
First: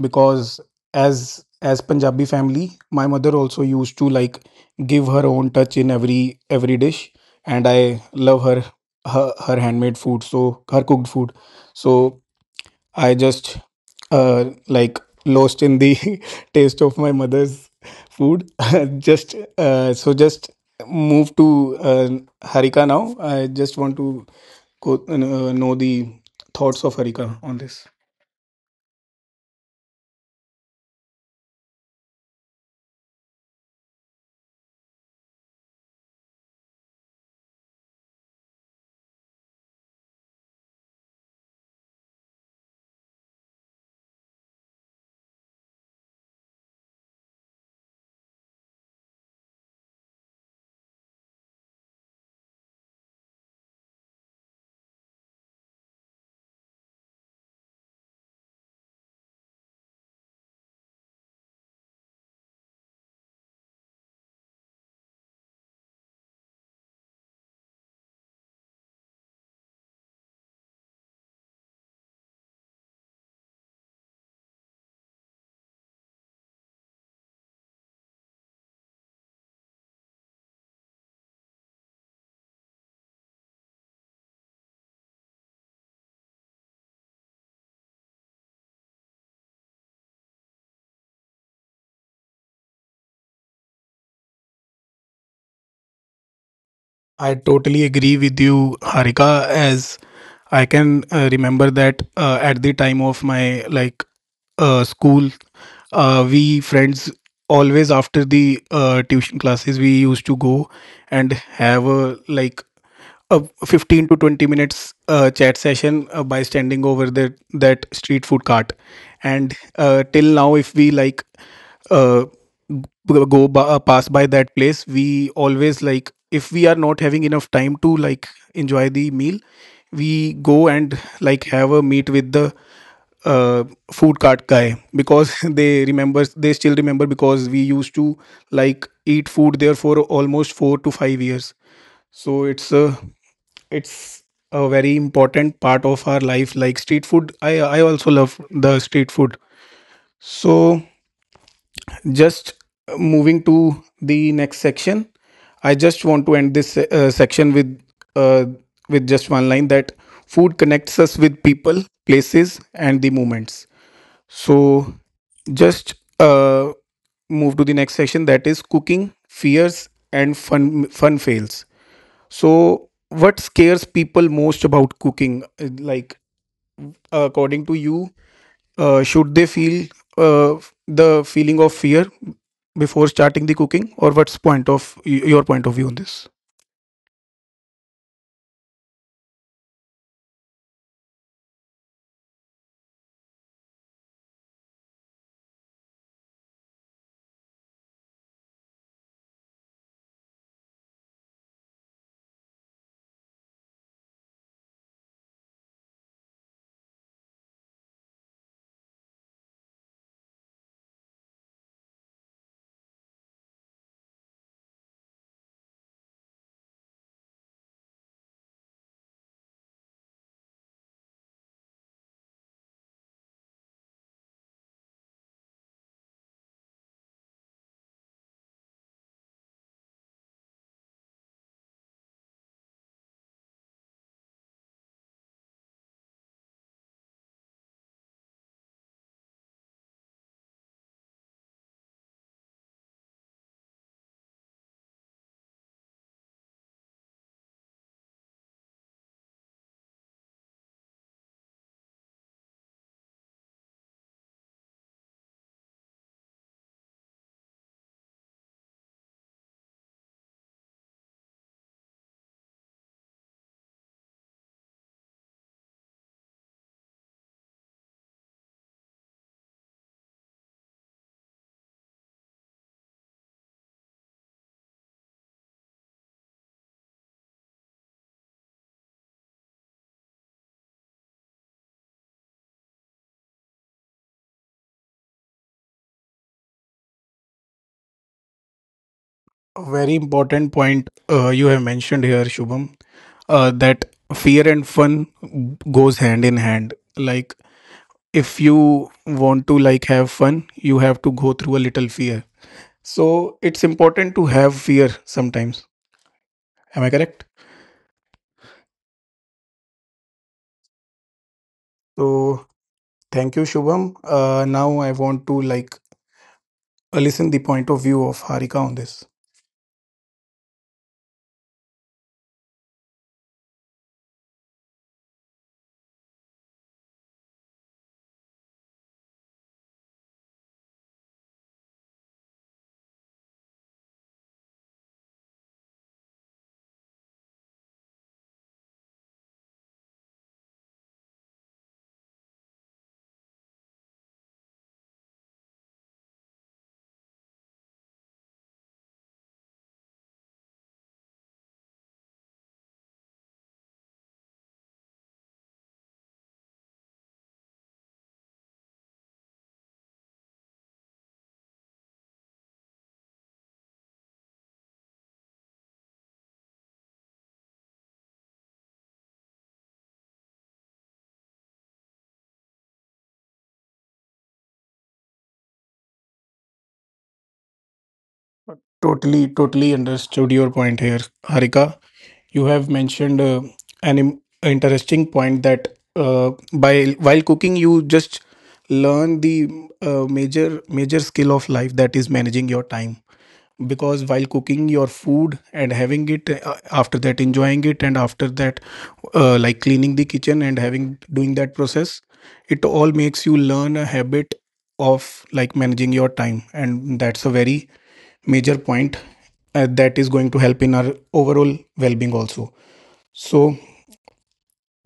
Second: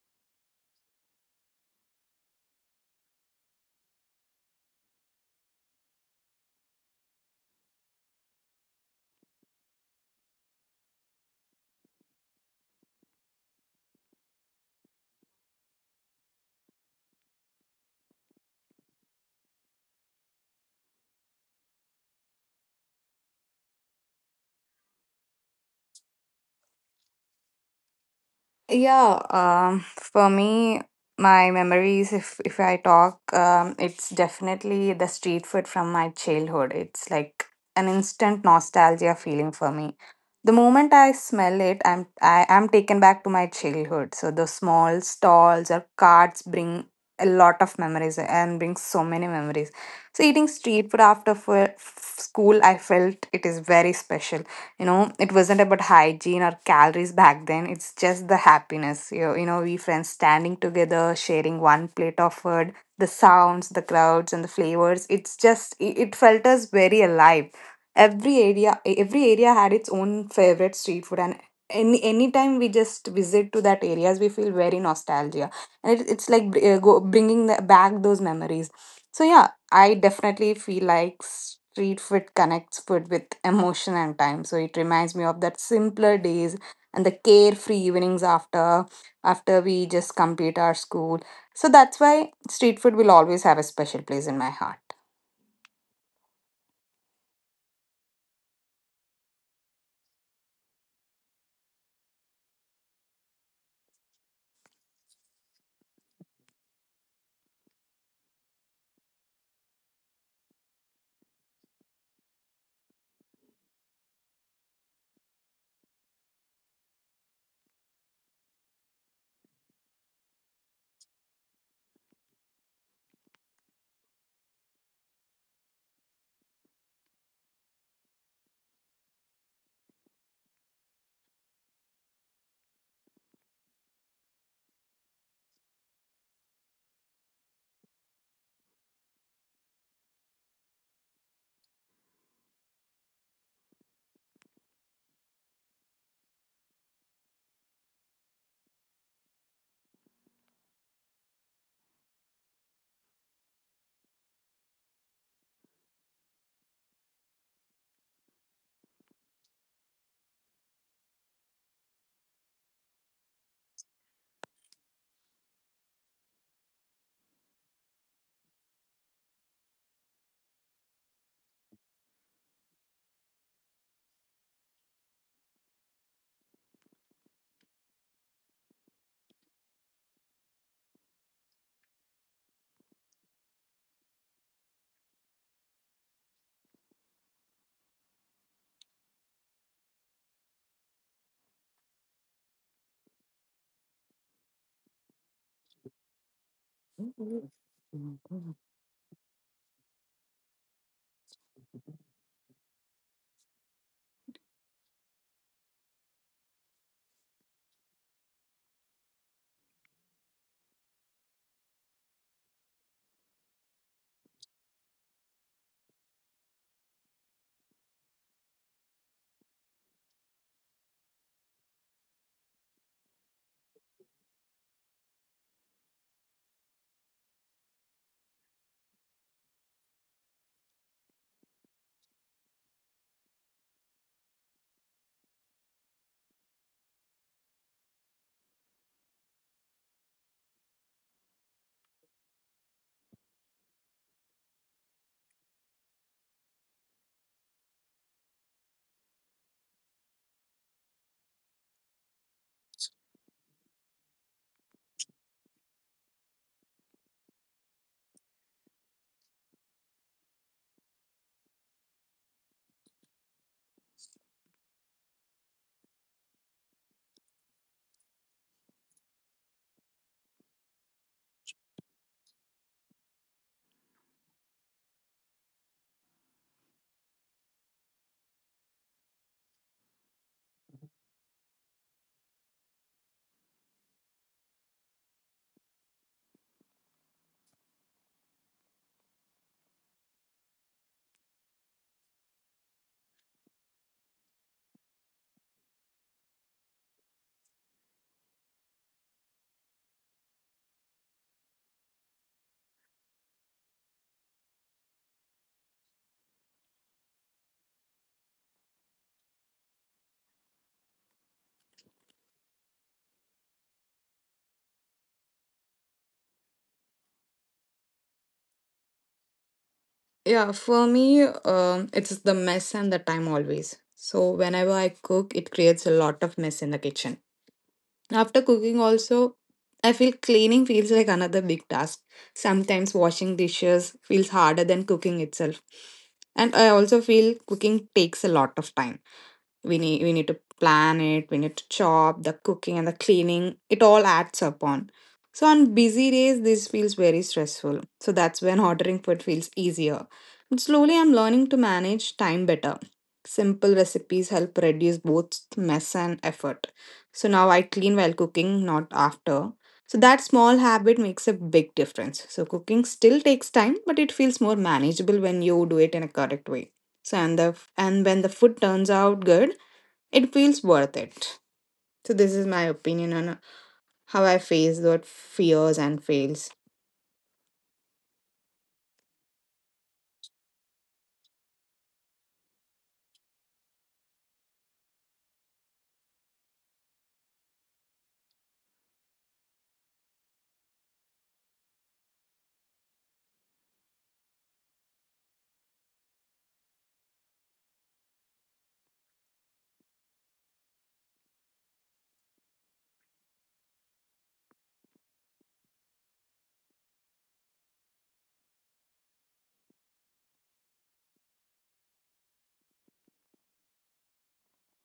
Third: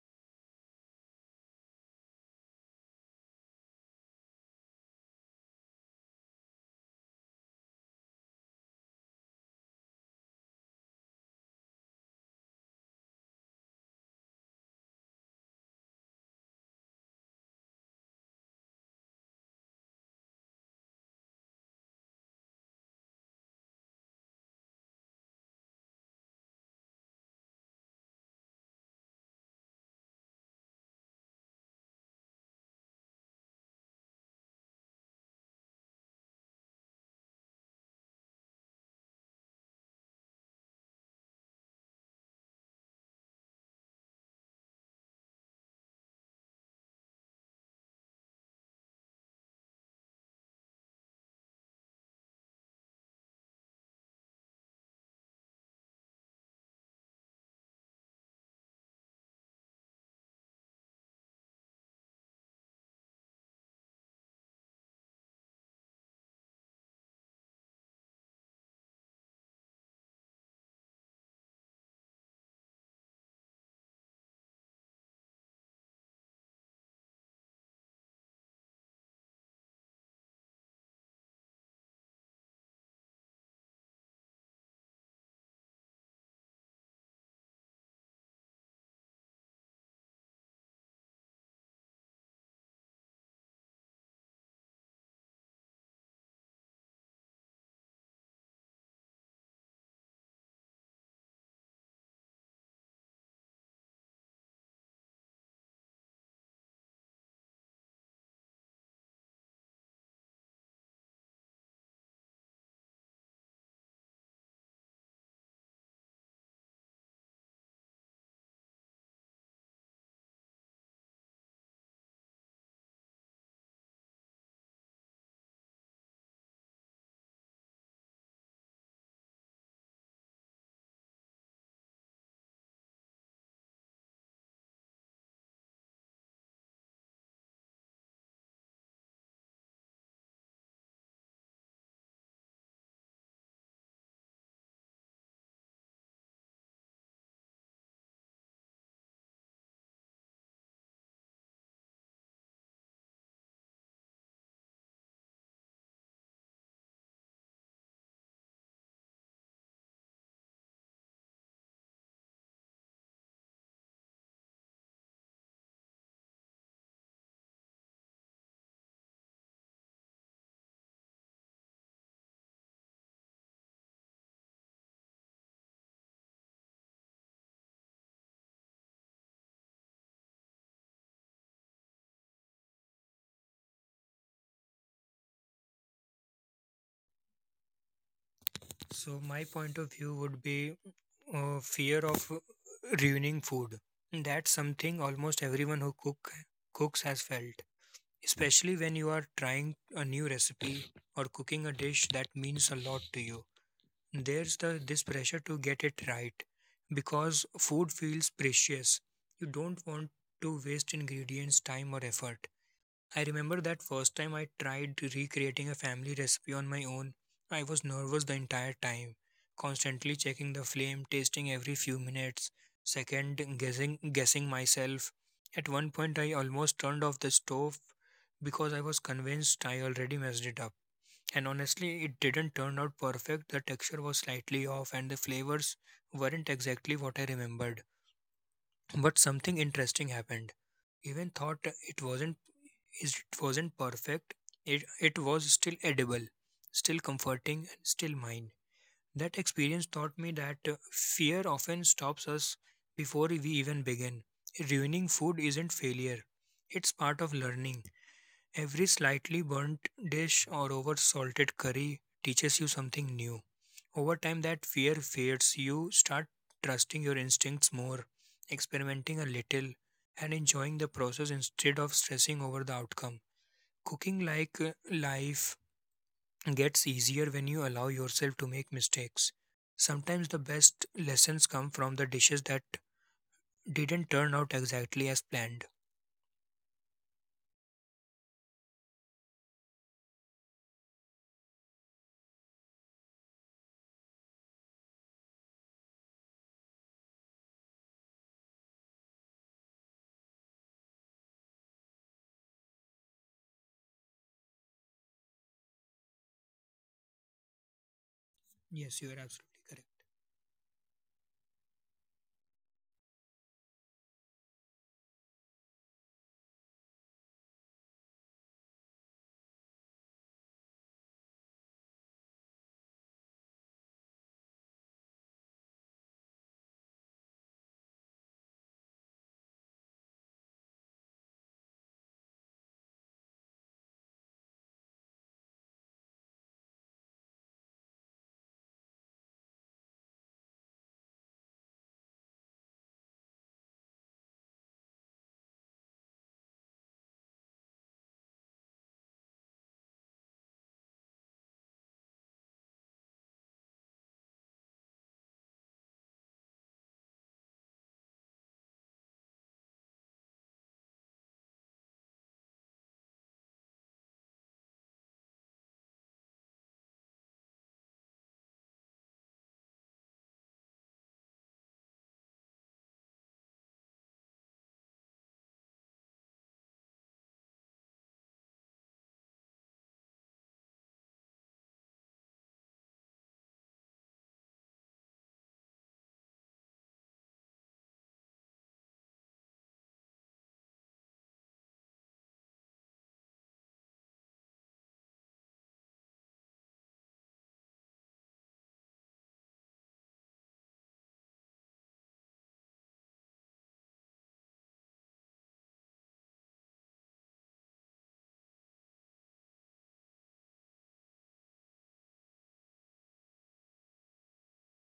[SPEAKER 1] because as Punjabi family, my mother also used to, like, give her own touch in every dish. And I love her handmade food, so her cooked food. So I just like lost in the taste of my mother's food. Just so just move to Harika now. I just want to know the thoughts of Harika on this.
[SPEAKER 3] Yeah, for me, my memories, if I talk, it's definitely the street food from my childhood. It's like an instant nostalgia feeling for me. The moment I smell it, I am taken back to my childhood. So the small stalls or carts bring a lot of memories and bring so many memories. So eating street food after school, I felt it is very special. You know, it wasn't about hygiene or calories back then. It's just the happiness. You know, we friends standing together sharing one plate of food, the sounds, the crowds, and the flavors, it's just it, it felt us very alive. Every area had its own favorite street food, and anytime we just visit to that areas, we feel very nostalgia, and it, it's like bringing back those memories. So yeah, I definitely feel like street food connects food with emotion and time. So it reminds me of that simpler days and the carefree evenings after, after we just complete our school. So that's why street food will always have a special place in my heart.
[SPEAKER 1] I totally agree with you, Harika. As I can remember that at the time of my, like, school, we friends, always after the tuition classes, we used to go and have a, like, a 15 to 20 minutes chat session by standing over that street food cart. And till now, if we, like, uh, g- pass by that place, we always, like, if we are not having enough time to, like, enjoy the meal, we go and, like, have a meet with the uh, food cart guy, because they still remember, because we used to, like, eat food there for almost 4 to 5 years. So it's a it's very important part of our life. Like street food, I also love the street food. So just moving to the next section, I just want to end this section with uh, just one line that food connects us with people, places, and the moments. So just move to the next section, that is cooking fears and fun fails. So what scares people most about cooking? Like, according to you, should they feel uh, the feeling of fear before starting the cooking, or what's your point of view on this?
[SPEAKER 2] So, my point of view would be fear of ruining food. That's something almost everyone cooks has felt, especially when you are trying a new recipe or cooking a dish that means a lot to you. There's the this pressure to get it right because food feels precious. You don't want to waste ingredients time or effort. I remember that first time I tried recreating a family recipe on my own. I was nervous the entire time, constantly checking the flame, tasting every few minutes, second guessing myself. At one point I almost turned off the stove because I was convinced I already messed it up. And honestly, it didn't turn out perfect. The texture was slightly off, and the flavors weren't exactly what I remembered. But something interesting happened. Even thought it wasn't perfect. It was still edible, still comforting, and still mine. That experience taught me that fear often stops us before we even begin. Ruining food isn't failure; it's part of learning. Every slightly burnt dish or over salted curry teaches you something new. Over time, that fear fades. You start trusting your instincts more, experimenting a little, and enjoying the process instead of stressing over the outcome. Cooking like life gets easier when you allow yourself to make mistakes. Sometimes the best lessons come from the dishes that didn't turn out exactly as planned.
[SPEAKER 1] A very important point you have mentioned here, Shubham, that fear and fun goes hand in hand. Like, if you want to, like, have fun, you have to go through a little fear. So it's important to have fear sometimes. Am I correct?
[SPEAKER 2] Yes, you are absolutely correct.
[SPEAKER 1] So thank you, Shubham. Now I want to, like, listen the point of view of Harika on this.
[SPEAKER 3] Yeah, for me, it's the mess and the time always. So whenever I cook, it creates a lot of mess in the kitchen. After cooking, also, I feel cleaning feels like another big task. Sometimes washing dishes feels harder than cooking itself. And I also feel cooking takes a lot of time. We need to plan it, we need to chop the cooking and the cleaning, it all adds up on. So on busy days, this feels very stressful. So that's when ordering food feels easier, and slowly I'm learning to manage time better. Simple recipes help reduce both mess and effort. So now I clean while cooking, not after. So that small habit makes a big difference. So cooking still takes time, but it feels more manageable when you do it in a correct way. So, and the, and when the food turns out good, it feels worth it. So, this is my opinion on how I face that fears and fails.
[SPEAKER 1] Totally, totally understood your point here, Harika. You have mentioned an interesting point, that by while cooking, you just learn the major skill of life, that is managing your time. Because while cooking your food and having it after that, enjoying it, and after that like cleaning the kitchen and having doing that process, it all makes you learn a habit of, like, managing your time. And that's a very major point that is going to help in our overall well-being also. So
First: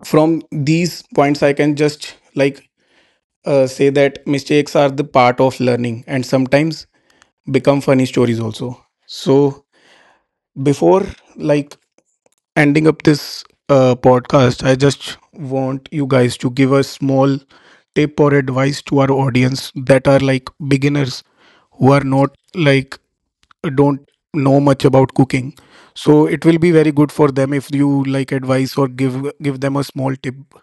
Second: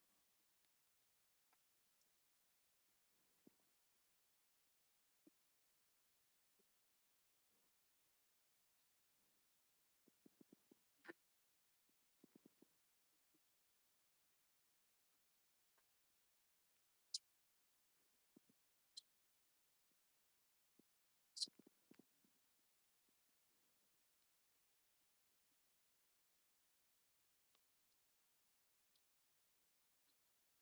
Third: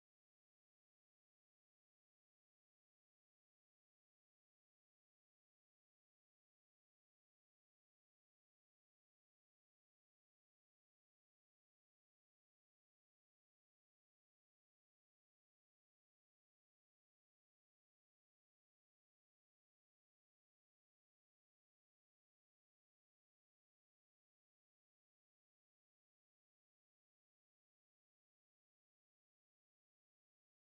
[SPEAKER 1] from these points, I can just, like, say that mistakes are the part of learning, and sometimes become funny stories also. So before, like, ending up this podcast, I just want you guys to give a small tip or advice to our audience that are, like, beginners, who are not, like, don't know much about cooking. So it will be very good for them if you, like, advice or give them a small tip.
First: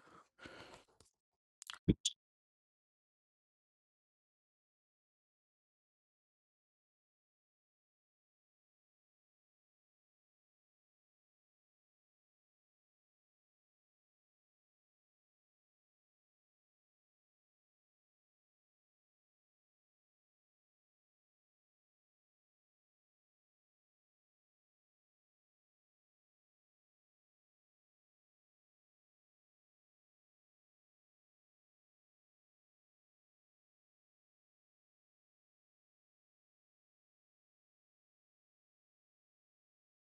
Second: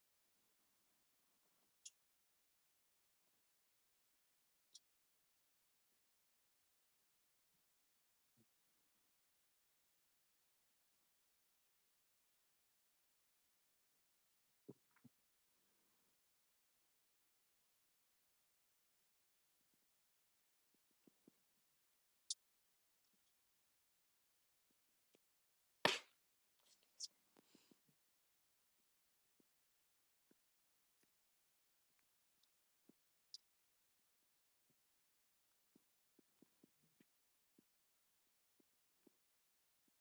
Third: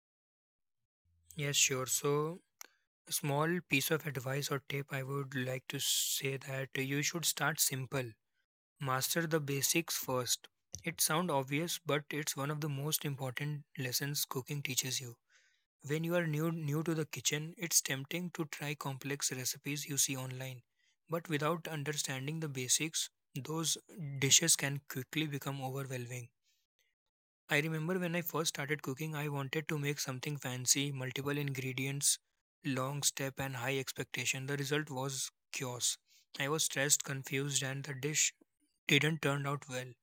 [SPEAKER 2] Yes, sure. So, small piece of advice or tip I would like to say that you should start simple. Master the basics first. It sounds obvious, but it's one of the most important lessons cooking teaches you. When you are new to the kitchen, it's tempting to try complex recipes you see online. But without understanding the basics, those dishes can quickly become overwhelming. I remember when I first started cooking, I wanted to make something fancy, multiple ingredients, long step, and high expectation. The result was chaos. I was stressed, confused, and the dish didn't turn out well.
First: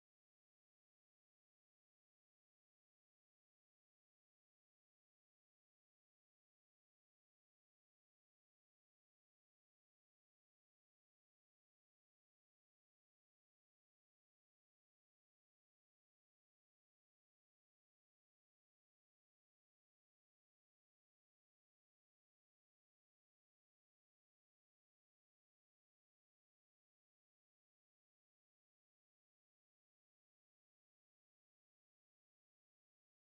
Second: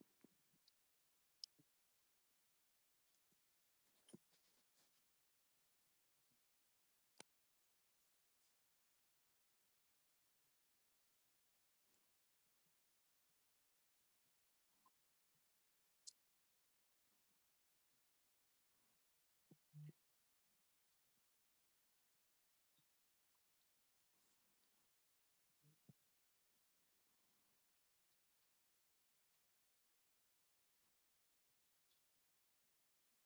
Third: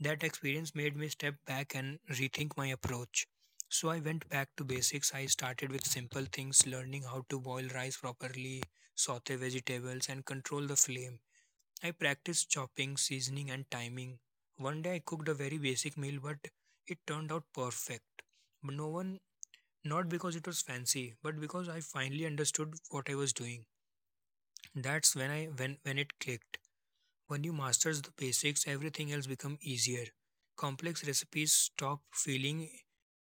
[SPEAKER 2] That experience made me step back and rethink my approach. So I went back to basics. I started with simple things, learning how to boil rice properly, saute vegetables, and control the flame. I practiced chopping, seasoning, and timing. One day I cooked a very basic meal, but it turned out perfect. But no one, not because it was fancy, but because I finally understood what I was doing. That's when I when it clicked. When you masters the basics, everything else become easier. Complex recipes stop feeling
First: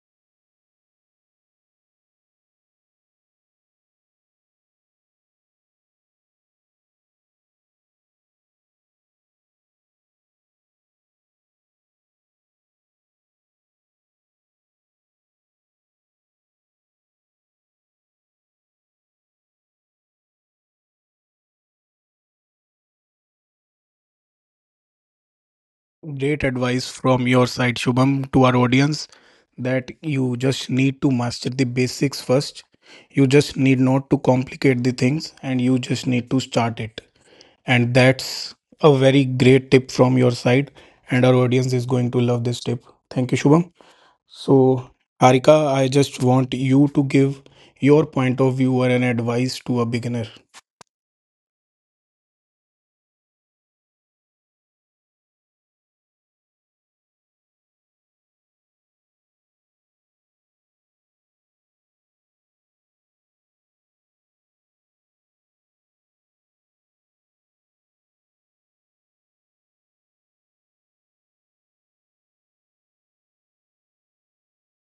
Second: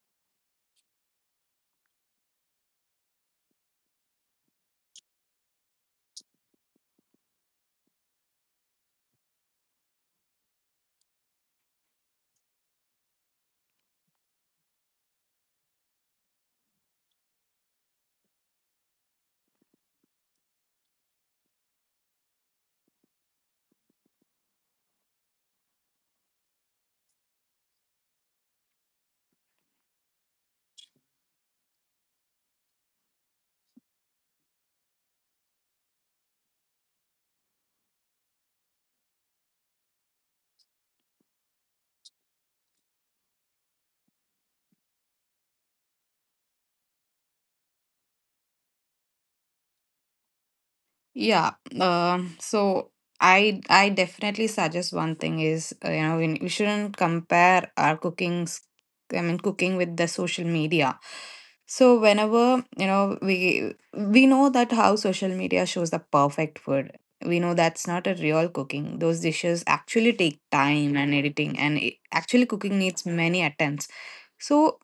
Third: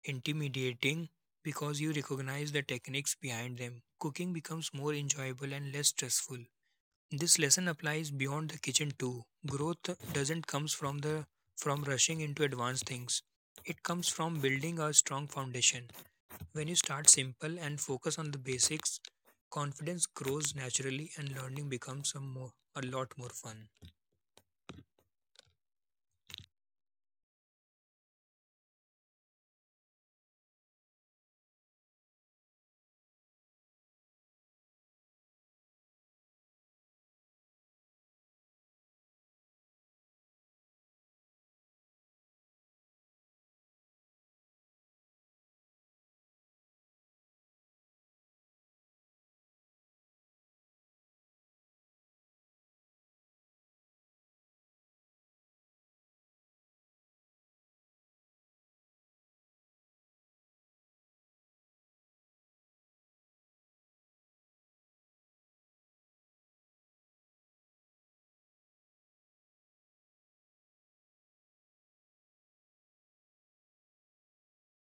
[SPEAKER 2] intimidating because you recognize the techniques behind them. Cooking becomes more enjoyable and less stressful. This lesson applies beyond the kitchen too. Growth doesn't comes from rushing into advanced things. It comes from building a strong foundation. When you start simple and focus on the basics, confidence grows naturally and learning becomes a lot more fun.
[SPEAKER 1] Great advice from your side, Shubham, to our audience, that you just need to master the basics first. You just need not to complicate the things, and you just need to start it. And that's a very great tip from your side. And our audience is going to love this tip. Thank you, Shubham. So, Harika, I just want you to give your point of view or an advice to a beginner.
[SPEAKER 3] Yeah. Um, so, I definitely suggest one thing is you know, we shouldn't compare our cooking. I mean, cooking with the social media. So whenever you know, we know that how social media shows the perfect food. We know that's not a real cooking. Those dishes actually take time and editing, and it, actually cooking needs many attempts. So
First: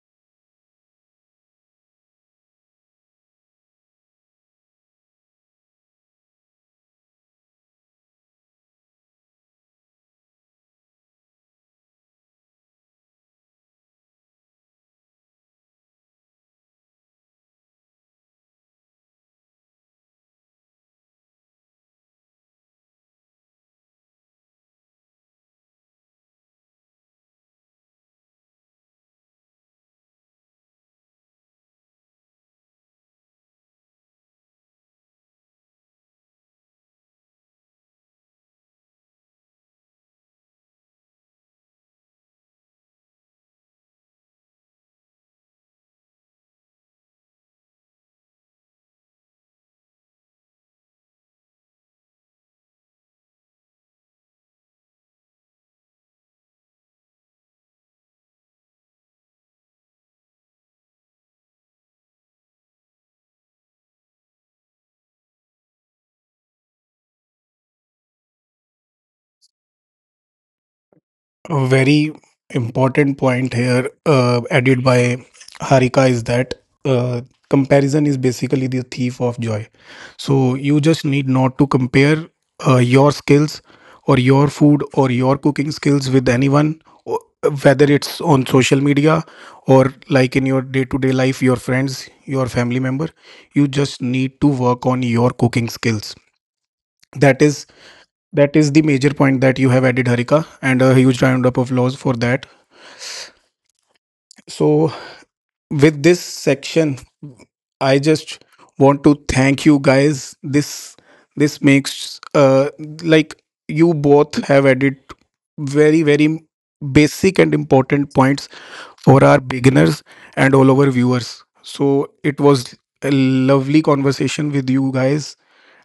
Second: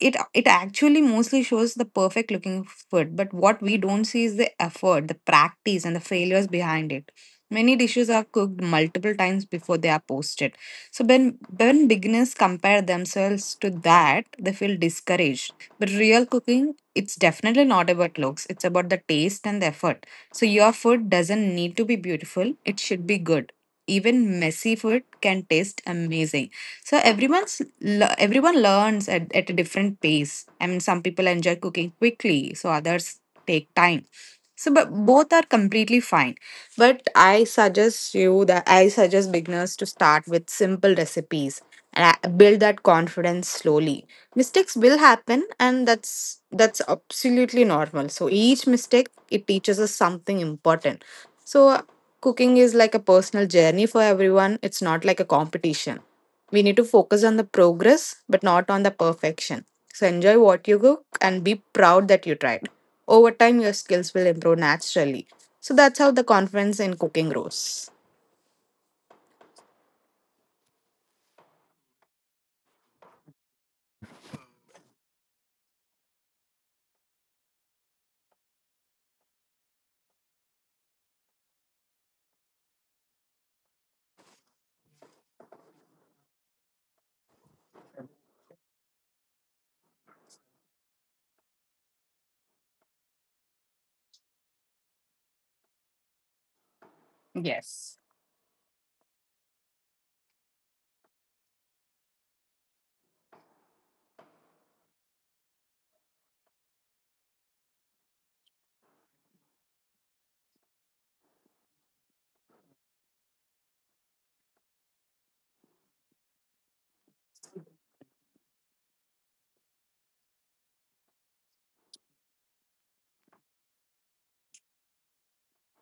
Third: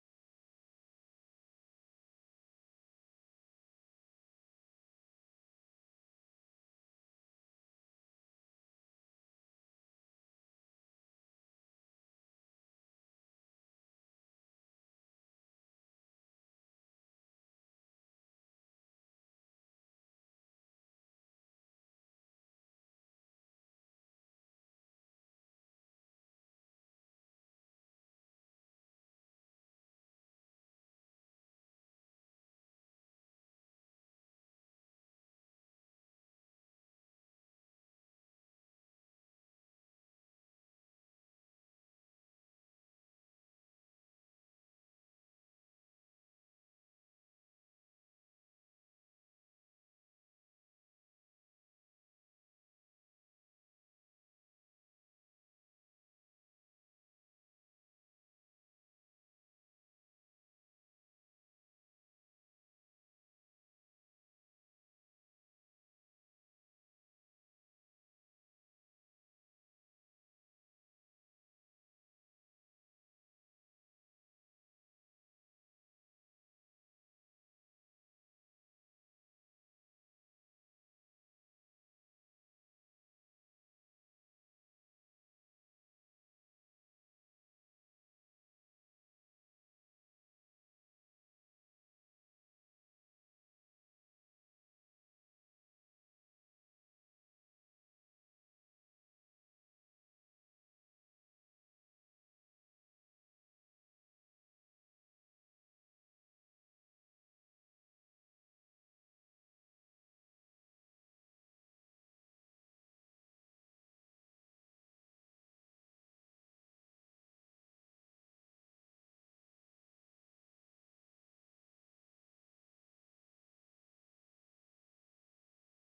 [SPEAKER 3] it actually mostly shows the perfect looking food, but what we don't see is the effort, the practice, and the failures behind it. Many dishes are cooked multiple times before they are posted. So when beginners compare themselves to that, they feel discouraged. But real cooking, it's definitely not about looks. It's about the taste and the effort. So your food doesn't need to be beautiful. It should be good. Even messy food can taste amazing. So everyone learns at a different pace. I mean, some people enjoy cooking quickly, so others take time. So, but both are completely fine. But I suggest beginners to start with simple recipes and build that confidence slowly. Mistakes will happen, and that's absolutely normal. So each mistake it teaches us something important. So, cooking is like a personal journey for everyone. It's not like a competition. We need to focus on the progress, but not on the perfection. So, enjoy what you cook and be proud that you tried. Over time, your skills will improve naturally. So, that's how the confidence in cooking grows.
[SPEAKER 1] A very important point here added by Harika is that uh, comparison is basically the thief of joy. So you just need not to compare your skills or your food or your cooking skills with anyone, whether it's on social media or, like, in your day to day life, your friends, your family member. You just need to work on your cooking skills, that is
[SPEAKER 3] Yes.
[SPEAKER 1] the major point that you have added, Harika. And a huge round of applause for that. So, with this section, I just want to thank you guys. This makes like, you both have added very very basic and important points for our beginners and all our viewers. So it was a lovely conversation with you guys.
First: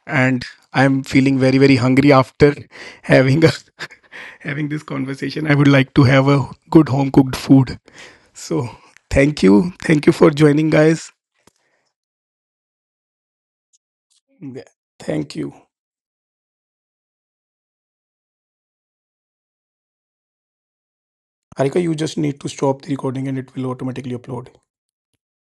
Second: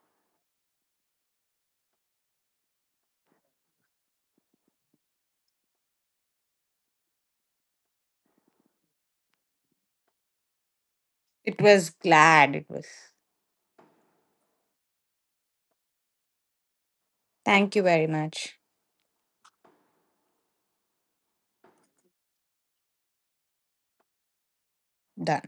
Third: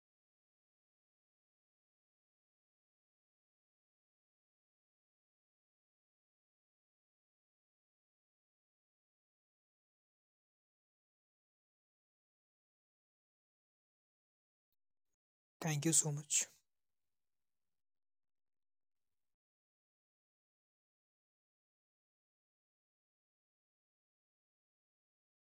[SPEAKER 1] And I'm feeling very very hungry after having a having this conversation. I would like to have a good home cooked food. So thank you for joining, guys.
[SPEAKER 3] It was glad it was.
[SPEAKER 1] Yeah, thank you,
[SPEAKER 2] Thank you so much.
[SPEAKER 3] Thank you very much.
[SPEAKER 1] Harika. You just need to stop the recording, and it will automatically upload.
[SPEAKER 3] Done.